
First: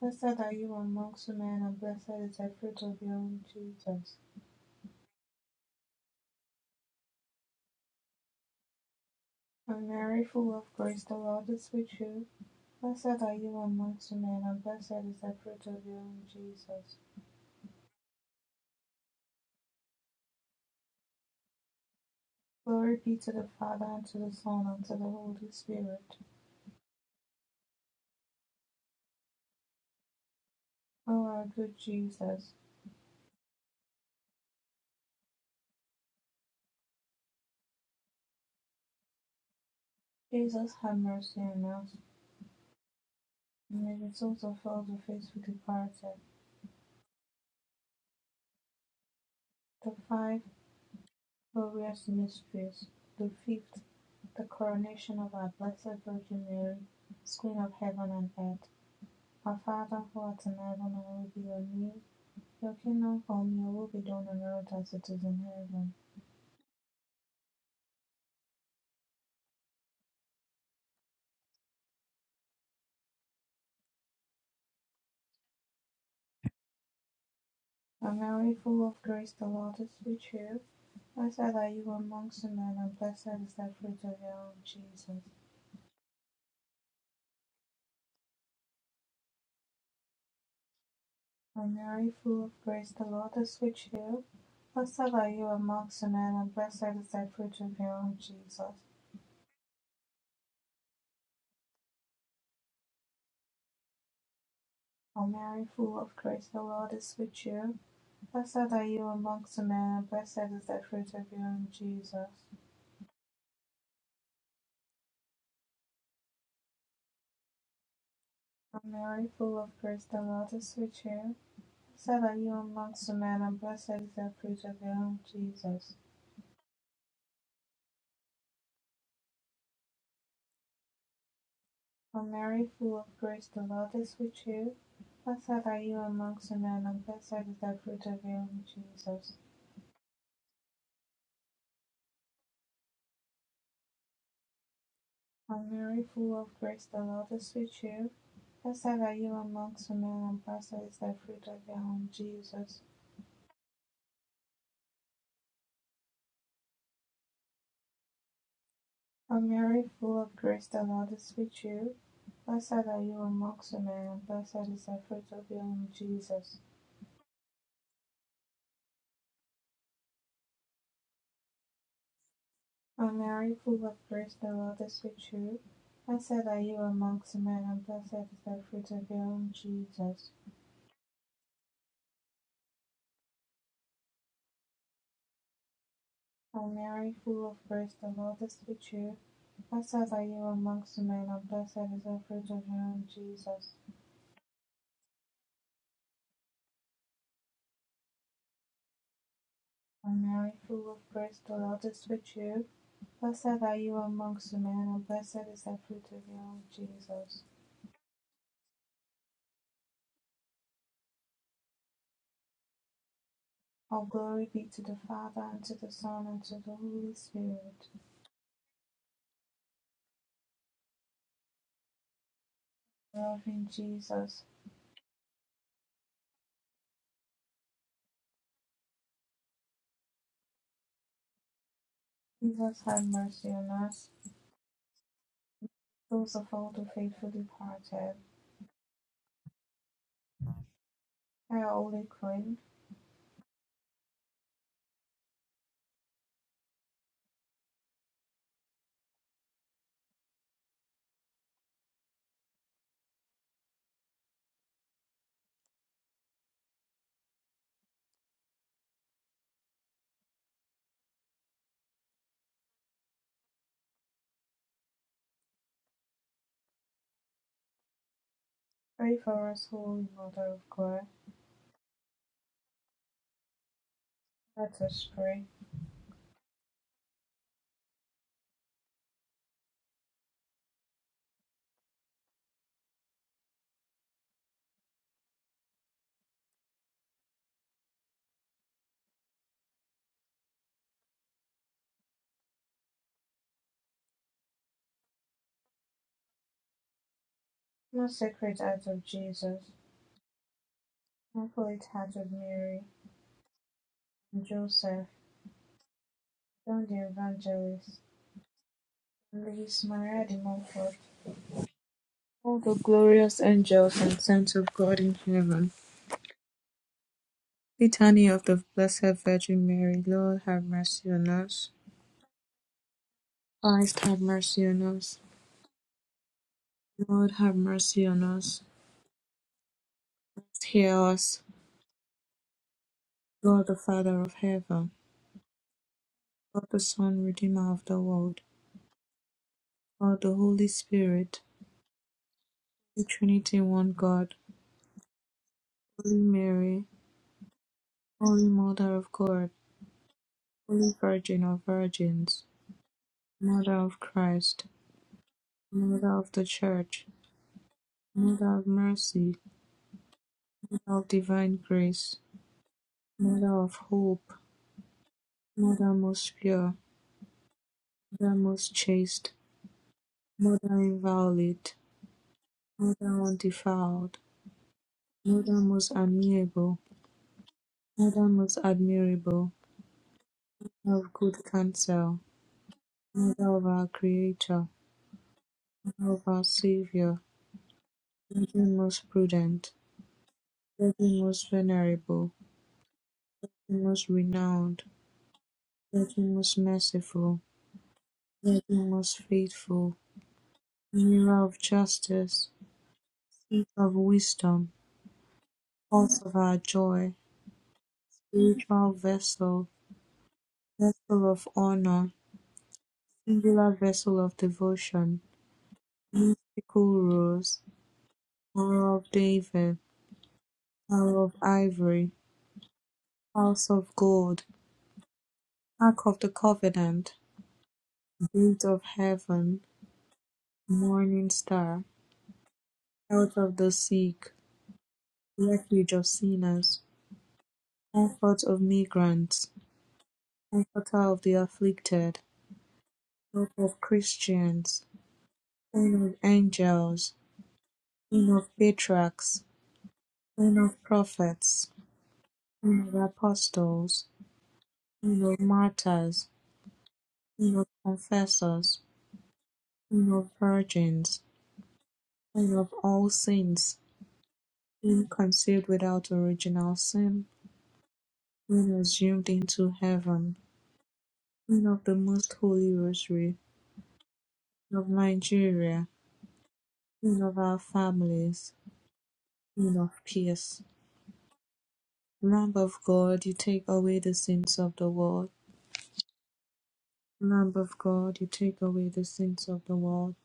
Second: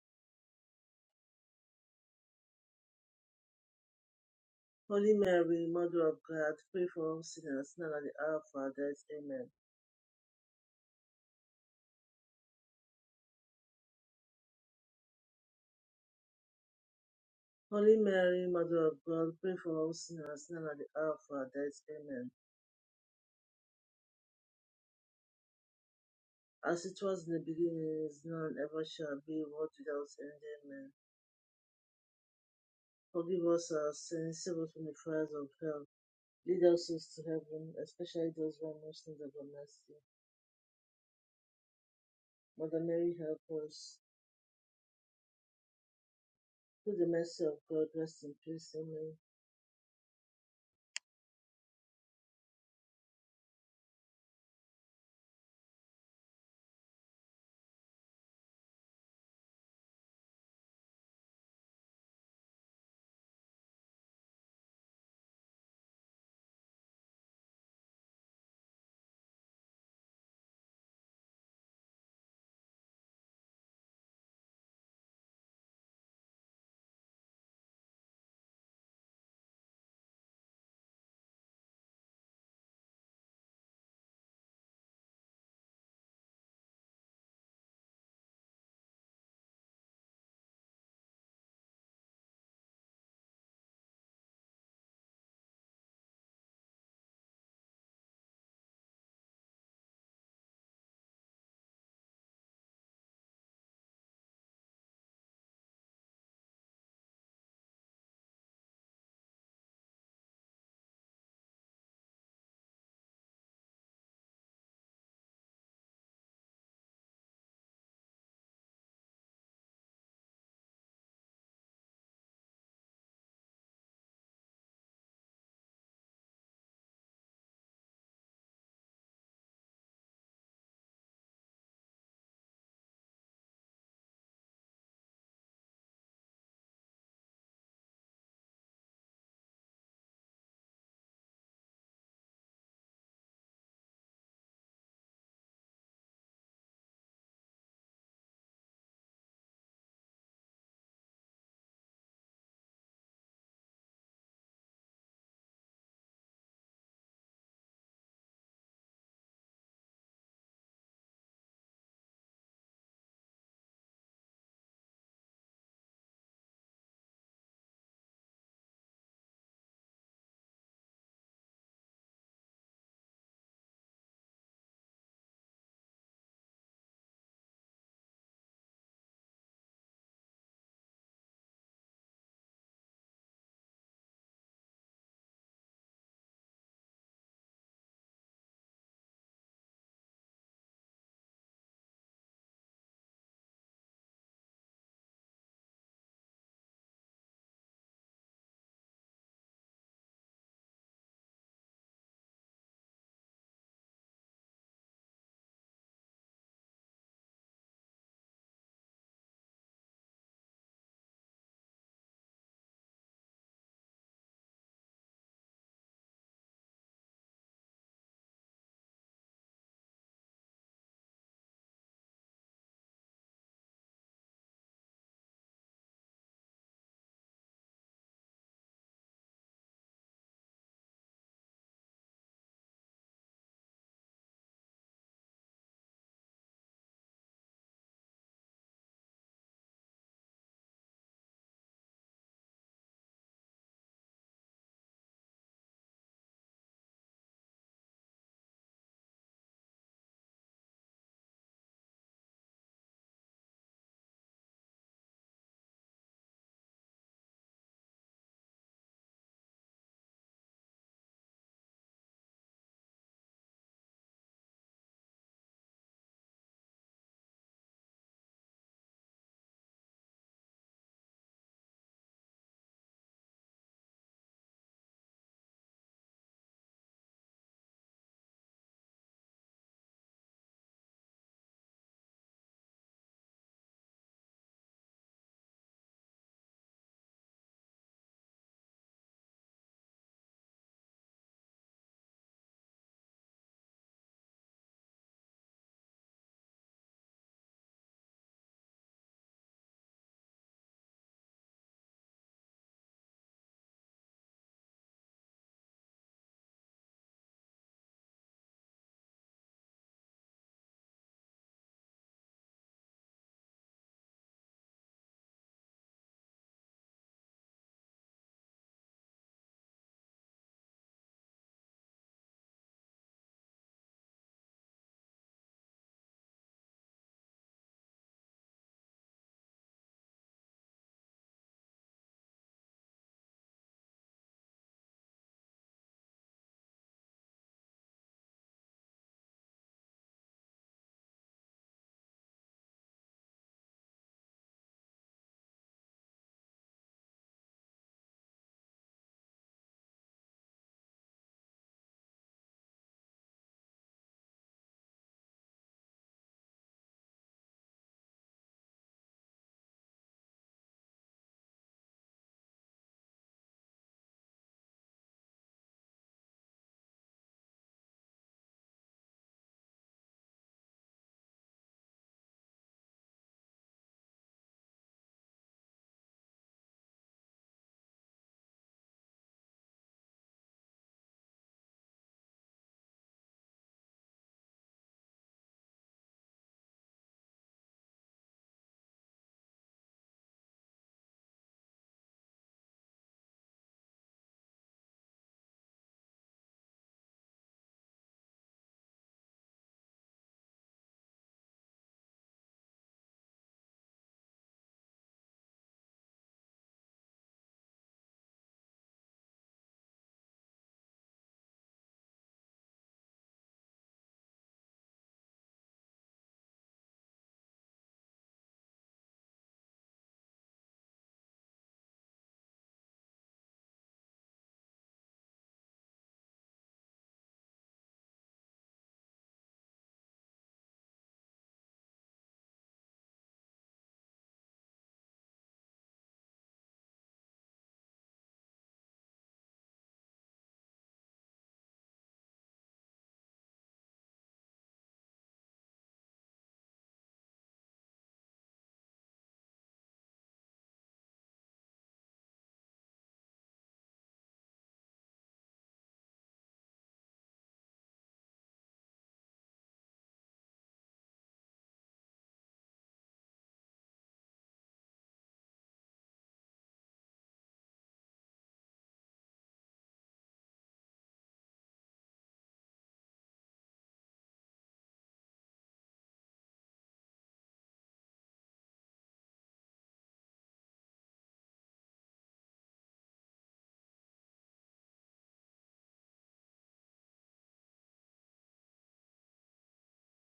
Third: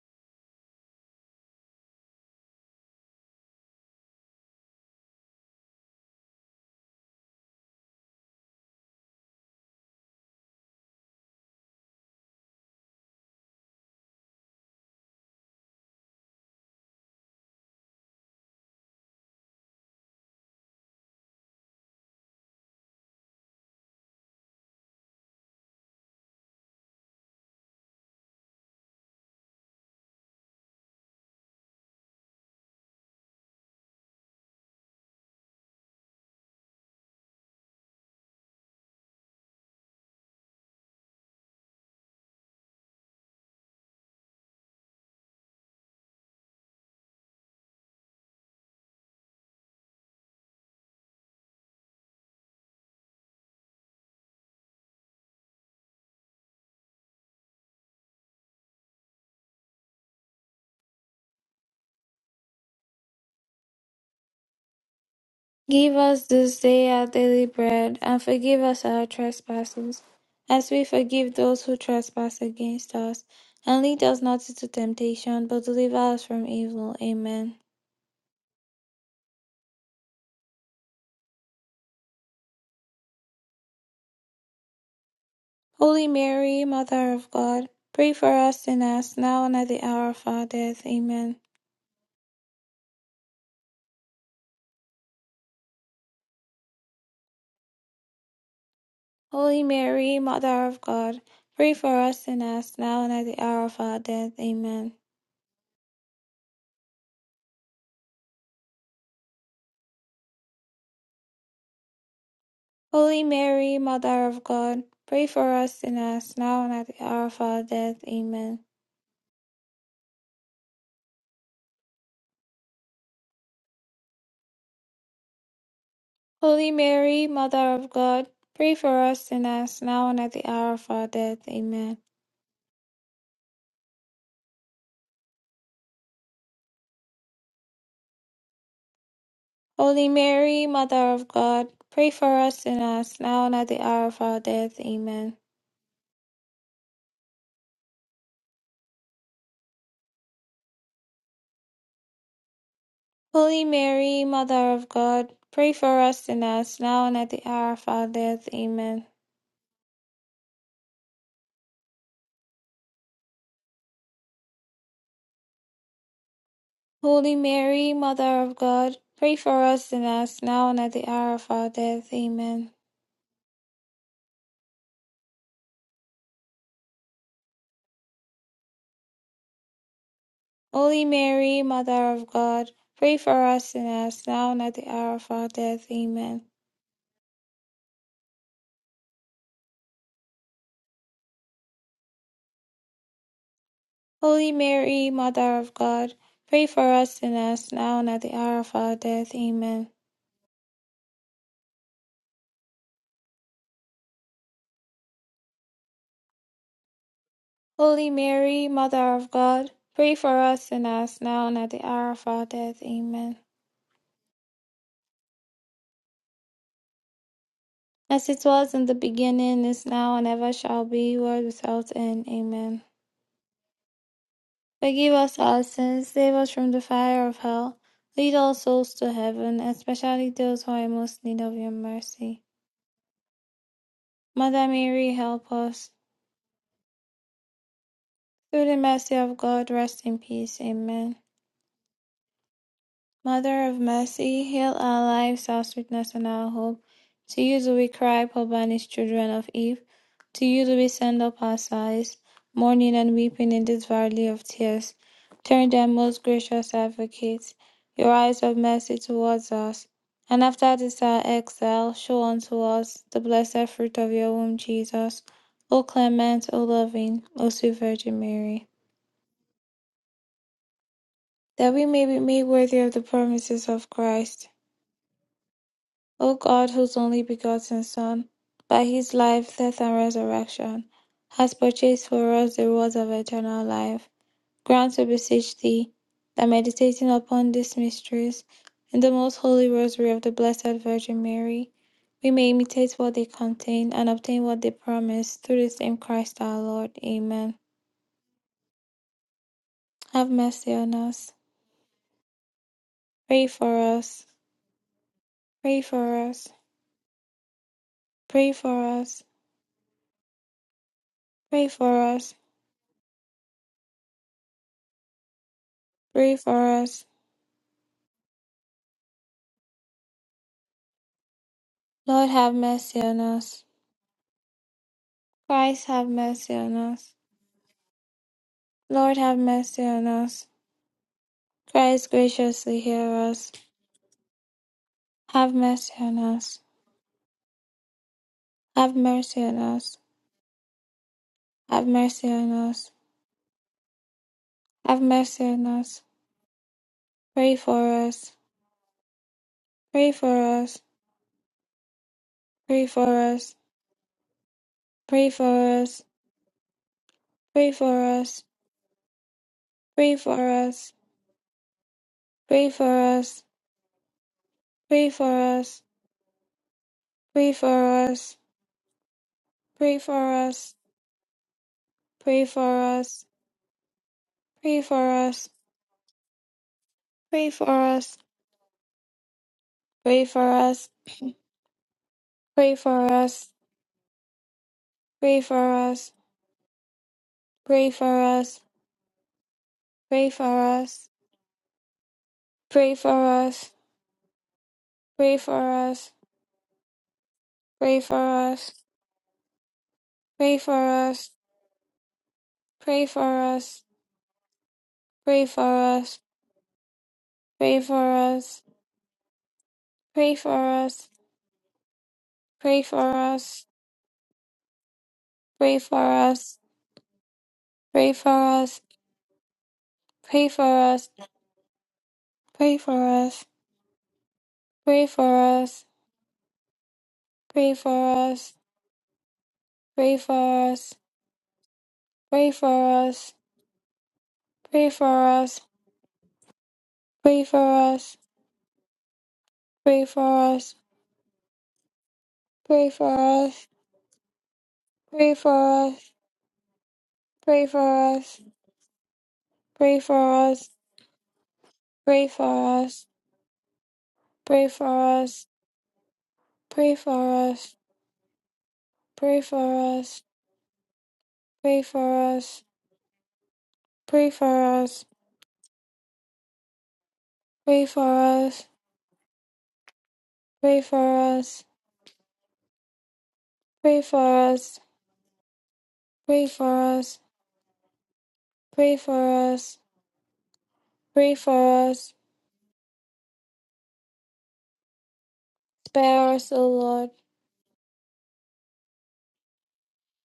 A: Blessed are you amongst women, and blessed is the fruit of your womb, Jesus.
C: Holy Mary, Mother of God, pray for all sinners now at the hour of our death. Amen.
A: And Mary, full of grace, the Lord is with you. Blessed are you amongst women, and blessed is the fruit of your womb, Jesus.
C: Holy Mary, Mother of God, pray for all sinners now at the hour of our death. Amen.
A: Glory be to the Father, and to the Son, and to the Holy Spirit.
C: as it was in the beginning, is now, and ever shall be, world without end. Amen.
A: O our good Jesus,
C: Forgive us our sins, save us from the fires of hell. Lead us souls to heaven, especially those who are most in the mercy.
A: Jesus, have mercy on us.
C: Mother Mary, help
A: And may
C: us.
A: the souls of all the faithful departed,
C: Through the mercy of God, rest in peace. Amen.
A: the five Glorious Mysteries, the fifth, the coronation of our Blessed Virgin Mary, Queen of Heaven and Earth. Our Father who art in heaven, hallowed be your name. Your kingdom come, your will be done on earth as it is in heaven.
B: Give us this day our daily bread, and forgive us our trespasses, as we forgive those who trespass against us. And lead us not into temptation, but deliver us from evil. Amen.
A: O Mary, full of grace, the Lord is with you. Blessed are you amongst women, and blessed is the fruit of your womb, Jesus.
B: Holy Mary, Mother of God, pray for us sinners, now and at the hour of our death. Amen.
A: O Mary, full of grace, the Lord is with you. Blessed are you amongst women, and blessed is the fruit of your womb, Jesus.
B: Holy Mary, Mother of God, pray for us sinners, now and at the hour of our death. Amen.
A: O Mary, full of grace, the Lord is with you. Blessed are you amongst men, and blessed is the fruit of your womb, Jesus.
B: Holy Mary, Mother of God, pray for us sinners, now and at the hour of our death. Amen.
A: O Mary, full of grace, the Lord is with you. Blessed are you amongst men, and blessed is the fruit of your womb, Jesus.
B: Holy Mary, Mother of God, pray for us sinners, now and at the hour of our death. Amen.
A: O Mary, full of grace, the Lord is with you. Blessed are you amongst men, and blessed is the fruit of your womb, Jesus.
B: Holy Mary, Mother of God, pray for us sinners, now and at the hour of our death. Amen.
A: O Mary, full of grace, the Lord is with you. Blessed are you amongst men, and blessed is the fruit of your womb, Jesus.
B: Holy Mary, Mother of God, pray for us sinners, now and at the hour of our death. Amen.
A: O Mary, full of grace, the Lord is with you. Blessed are you amongst women, and blessed is the fruit of your womb, Jesus.
B: Holy Mary, Mother of God, pray for us sinners, now and at the hour of our death. Amen.
A: O Mary, full of grace, the Lord is with you. Blessed are you amongst men, and blessed is the fruit of your womb, Jesus.
B: Holy Mary, Mother of God, pray for us sinners, now and at the hour of our death. Amen.
A: O Mary, full of grace, the Lord is with you. Blessed are you amongst men, and blessed is the fruit of your womb, Jesus.
B: Holy Mary, Mother of God, pray for us sinners, now and at the hour of our death. Amen.
A: A Mary, full of grace, the Lord is with you. Blessed are you amongst women, and blessed is the fruit of your womb, Jesus.
B: Holy Mary, Mother of God, pray for us sinners, now and at the hour of our death. Amen.
A: All glory be to the Father, and to the Son, and to the Holy Spirit.
B: As it was in the beginning, is now, and ever shall be, world without end. Amen.
A: Loving Jesus,
B: Forgive us our sins, save us from the fire of hell, lead all souls to heaven, especially those who are in most need of your mercy.
A: Jesus have mercy on us,
B: Mother Mary, help us.
A: those of all the faithful departed.
B: Through the mercy of God, rest in peace. Amen.
A: Hail, Holy Queen,
B: Mother of mercy, heal our lives, our sweetness, and our hope. To you do we cry, poor banished children of Eve. To you do we send up our sighs, mourning and weeping in this valley of tears. Turn then, most gracious advocate, your eyes of mercy towards us. And after this our exile, show unto us the blessed fruit of your womb, Jesus. O clement, O loving, O sweet Virgin Mary,
A: pray for us, Holy Mother of God.
B: that we may be made worthy of the promises of Christ.
A: Let us pray.
B: O God, whose only begotten Son, by his life, death, and resurrection, has purchased for us the rewards of eternal life, grant, we beseech thee, that meditating upon these mysteries in the most holy rosary of the Blessed Virgin Mary, we may imitate what they contain and obtain what they promise through the same Christ our Lord. Amen.
A: Most sacred heart of Jesus,
B: Have mercy on us.
A: immaculate heart of Mary,
B: Pray for us.
A: and Joseph,
B: Pray for us.
A: John the Evangelist,
B: Pray for us.
A: Praise Maria, the Mother of God.
B: Pray for us.
A: All the glorious angels and saints of God in heaven.
B: Pray for us.
A: Litany of the Blessed Virgin Mary. Lord, have mercy on us.
B: Lord have mercy on us.
A: Christ, have mercy on us.
B: Christ have mercy on us.
A: Lord, have mercy on us.
B: Lord have mercy on us.
A: Christ, hear us.
B: Christ graciously hear us.
A: God, the Father of heaven.
B: Have mercy on us.
A: God, the Son, Redeemer of the world.
B: Have mercy on us.
A: God, the Holy Spirit.
B: Have mercy on us.
A: The Trinity, one God.
B: Have mercy on us.
A: Holy Mary,
B: Pray for us.
A: Holy Mother of God.
B: Pray for us.
A: Holy Virgin of Virgins.
B: Pray for us.
A: Mother of Christ.
B: Pray for us.
A: Mother of the Church,
B: Pray for us.
A: Mother of Mercy,
B: Pray for us.
A: Mother of Divine Grace,
B: Pray for us.
A: Mother of Hope,
B: Pray for us.
A: Mother most pure,
B: Pray for
A: Mother
B: us.
A: most chaste,
B: Pray for us.
A: Mother inviolate,
B: Pray for
A: Mother
B: us.
A: undefiled,
B: Pray for us.
A: Mother most amiable,
B: Pray for us.
A: Mother most admirable,
B: Pray for us,
A: Mother of good counsel,
B: pray for
A: Mother
B: us,
A: of our Creator,
B: pray for
A: Mother
B: us,
A: of our Savior,
B: pray for us,
A: Virgin most prudent,
B: pray for us,
A: Virgin most venerable,
B: pray for us,
A: Virgin most renowned,
B: pray for us,
A: Virgin most merciful,
B: pray for us,
A: Virgin most faithful,
B: pray for us,
A: mirror of justice,
B: pray for
A: seat
B: us,
A: of wisdom,
B: pray for
A: pulse
B: us,
A: of our joy,
B: pray for us, pray for us,
A: spiritual vessel,
B: pray for us,
A: vessel of honor,
B: pray for us,
A: singular vessel of devotion,
B: pray for us, pray for us,
A: mystical rose,
B: pray for us,
A: arrow of David,
B: pray for us,
A: arrow of ivory,
B: pray for us,
A: house of gold,
B: pray for us,
A: ark of the covenant,
B: pray
A: gate of heaven, morning star,
B: for us,
A: health of the sick,
B: pray for us.
A: refuge of sinners,
B: Pray for us,
A: comfort of migrants,
B: pray for us,
A: comforter of the afflicted,
B: pray for
A: Pope
B: us,
A: of Christians,
B: pray for
A: Queen
B: us,
A: of Angels,
B: pray for
A: Queen
B: us,
A: of Patriarchs,
B: pray for
A: Queen
B: us,
A: of Prophets,
B: pray for
A: Queen of
B: us,
A: Apostles,
B: pray for
A: Queen of
B: us,
A: Martyrs,
B: pray for
A: Queen of
B: us,
A: Confessors,
B: pray for
A: Queen
B: us,
A: of Virgins,
B: pray for
A: Queen
B: us,
A: of All Saints,
B: pray for us,
A: Queen conceived without original sin,
B: pray for us, pray for us,
A: Queen assumed into heaven,
B: pray for us, pray for us,
A: Queen of the Most Holy Rosary,
B: pray for
A: Queen of
B: us,
A: Nigeria, Queen of our families,
B: pray for
A: Queen of peace.
B: us,
A: Lamb of God, you take away the sins of the world.
B: spare us, O Lord.
A: Lamb of God, you take away the sins of the world.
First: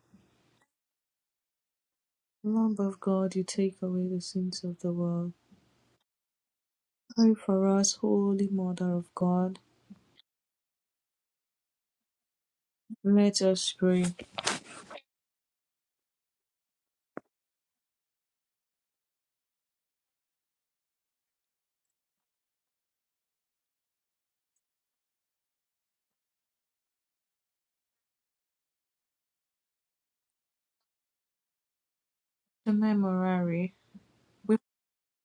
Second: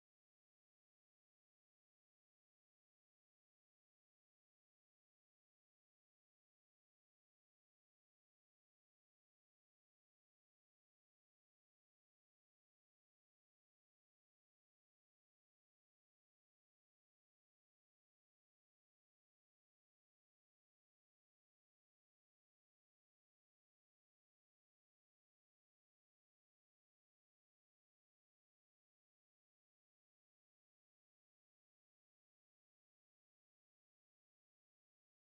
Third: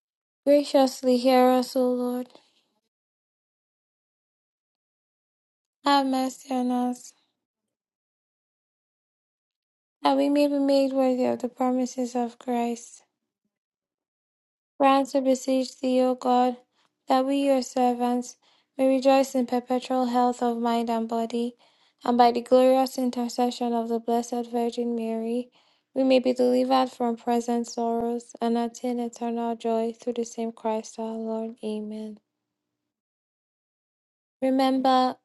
B: Graciously hear us, O Lord.
A: Lamb of God, you take away the sins of the world.
B: Have mercy on us.
A: Pray for us, Holy Mother of God.
B: That we may be made worthy of the promises of Christ.
A: Let us pray.
B: Grant, we beseech thee, O God, that we, your servants, may rejoice in perpetual health of mind and body, and by the glorious intercession of the Blessed Virgin Mary, we may be delivered from present sorrows and attain eternal joy through the same Christ our Lord. Amen.
A: The Memorare. We,
B: Remember,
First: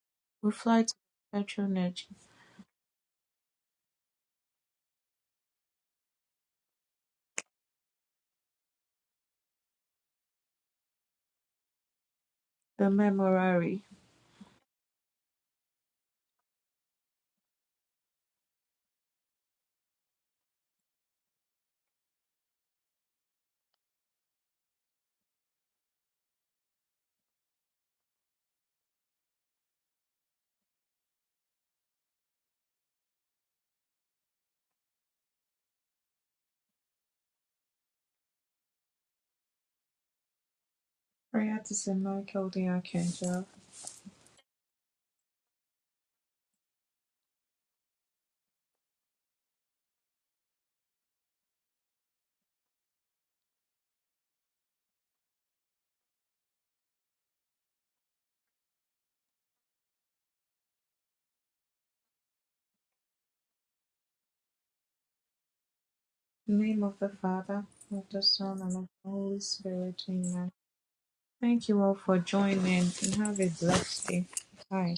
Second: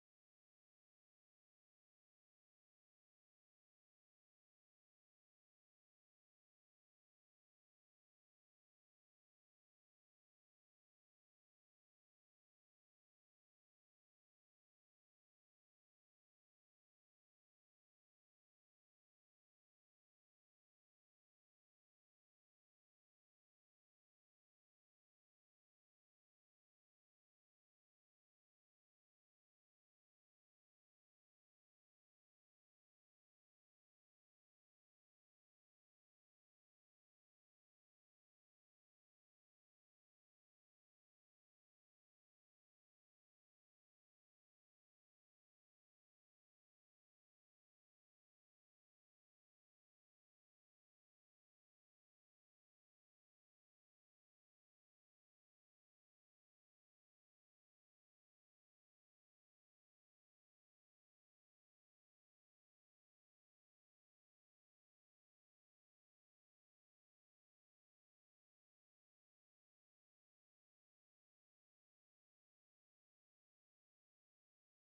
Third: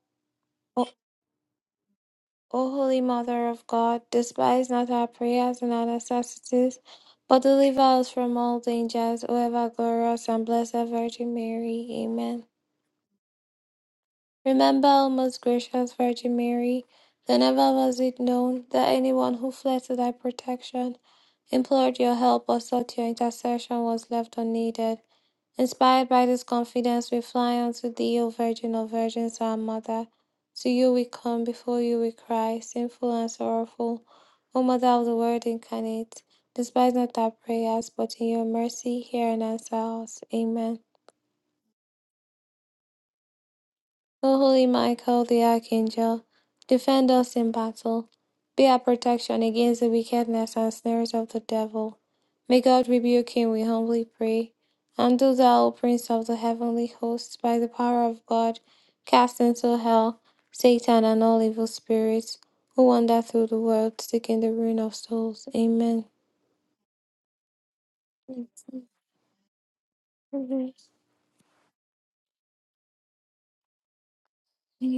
A: we fly
B: O
A: to the patronage.
B: O Holy Mother of God, despise not our prayers and our necessities, but deliver us from all dangers, O ever glorious and blessed Virgin Mary. Amen.
A: The Memorare.
B: Remember, O most gracious Virgin Mary, that never was it known that anyone who fled to thy protection, implored your help, or sought your intercession was left unneeded. Inspired by this confidence, we fly unto thee, O Virgin of Virgins, our Mother. To you we come, before you we cry, sinful and sorrowful. O Mother of the Word incarnate, despise not our prayers, but in your mercy hear and answer us. Amen.
A: Prayer to St. Michael the Archangel.
B: O holy Michael the archangel, defend us in battle. Be our protection against the wickedness and snares of the devil. May God rebuke him, we humbly pray. And do thou, O Prince of the heavenly hosts, by the power of God, cast into hell Satan and all evil spirits who wander through the world seeking the ruin of souls. Amen.
A: In the name of the Father, of the Son, and of the Holy Spirit. Amen.
B: Amen.
A: Thank you all for joining and have a blessed day. Bye.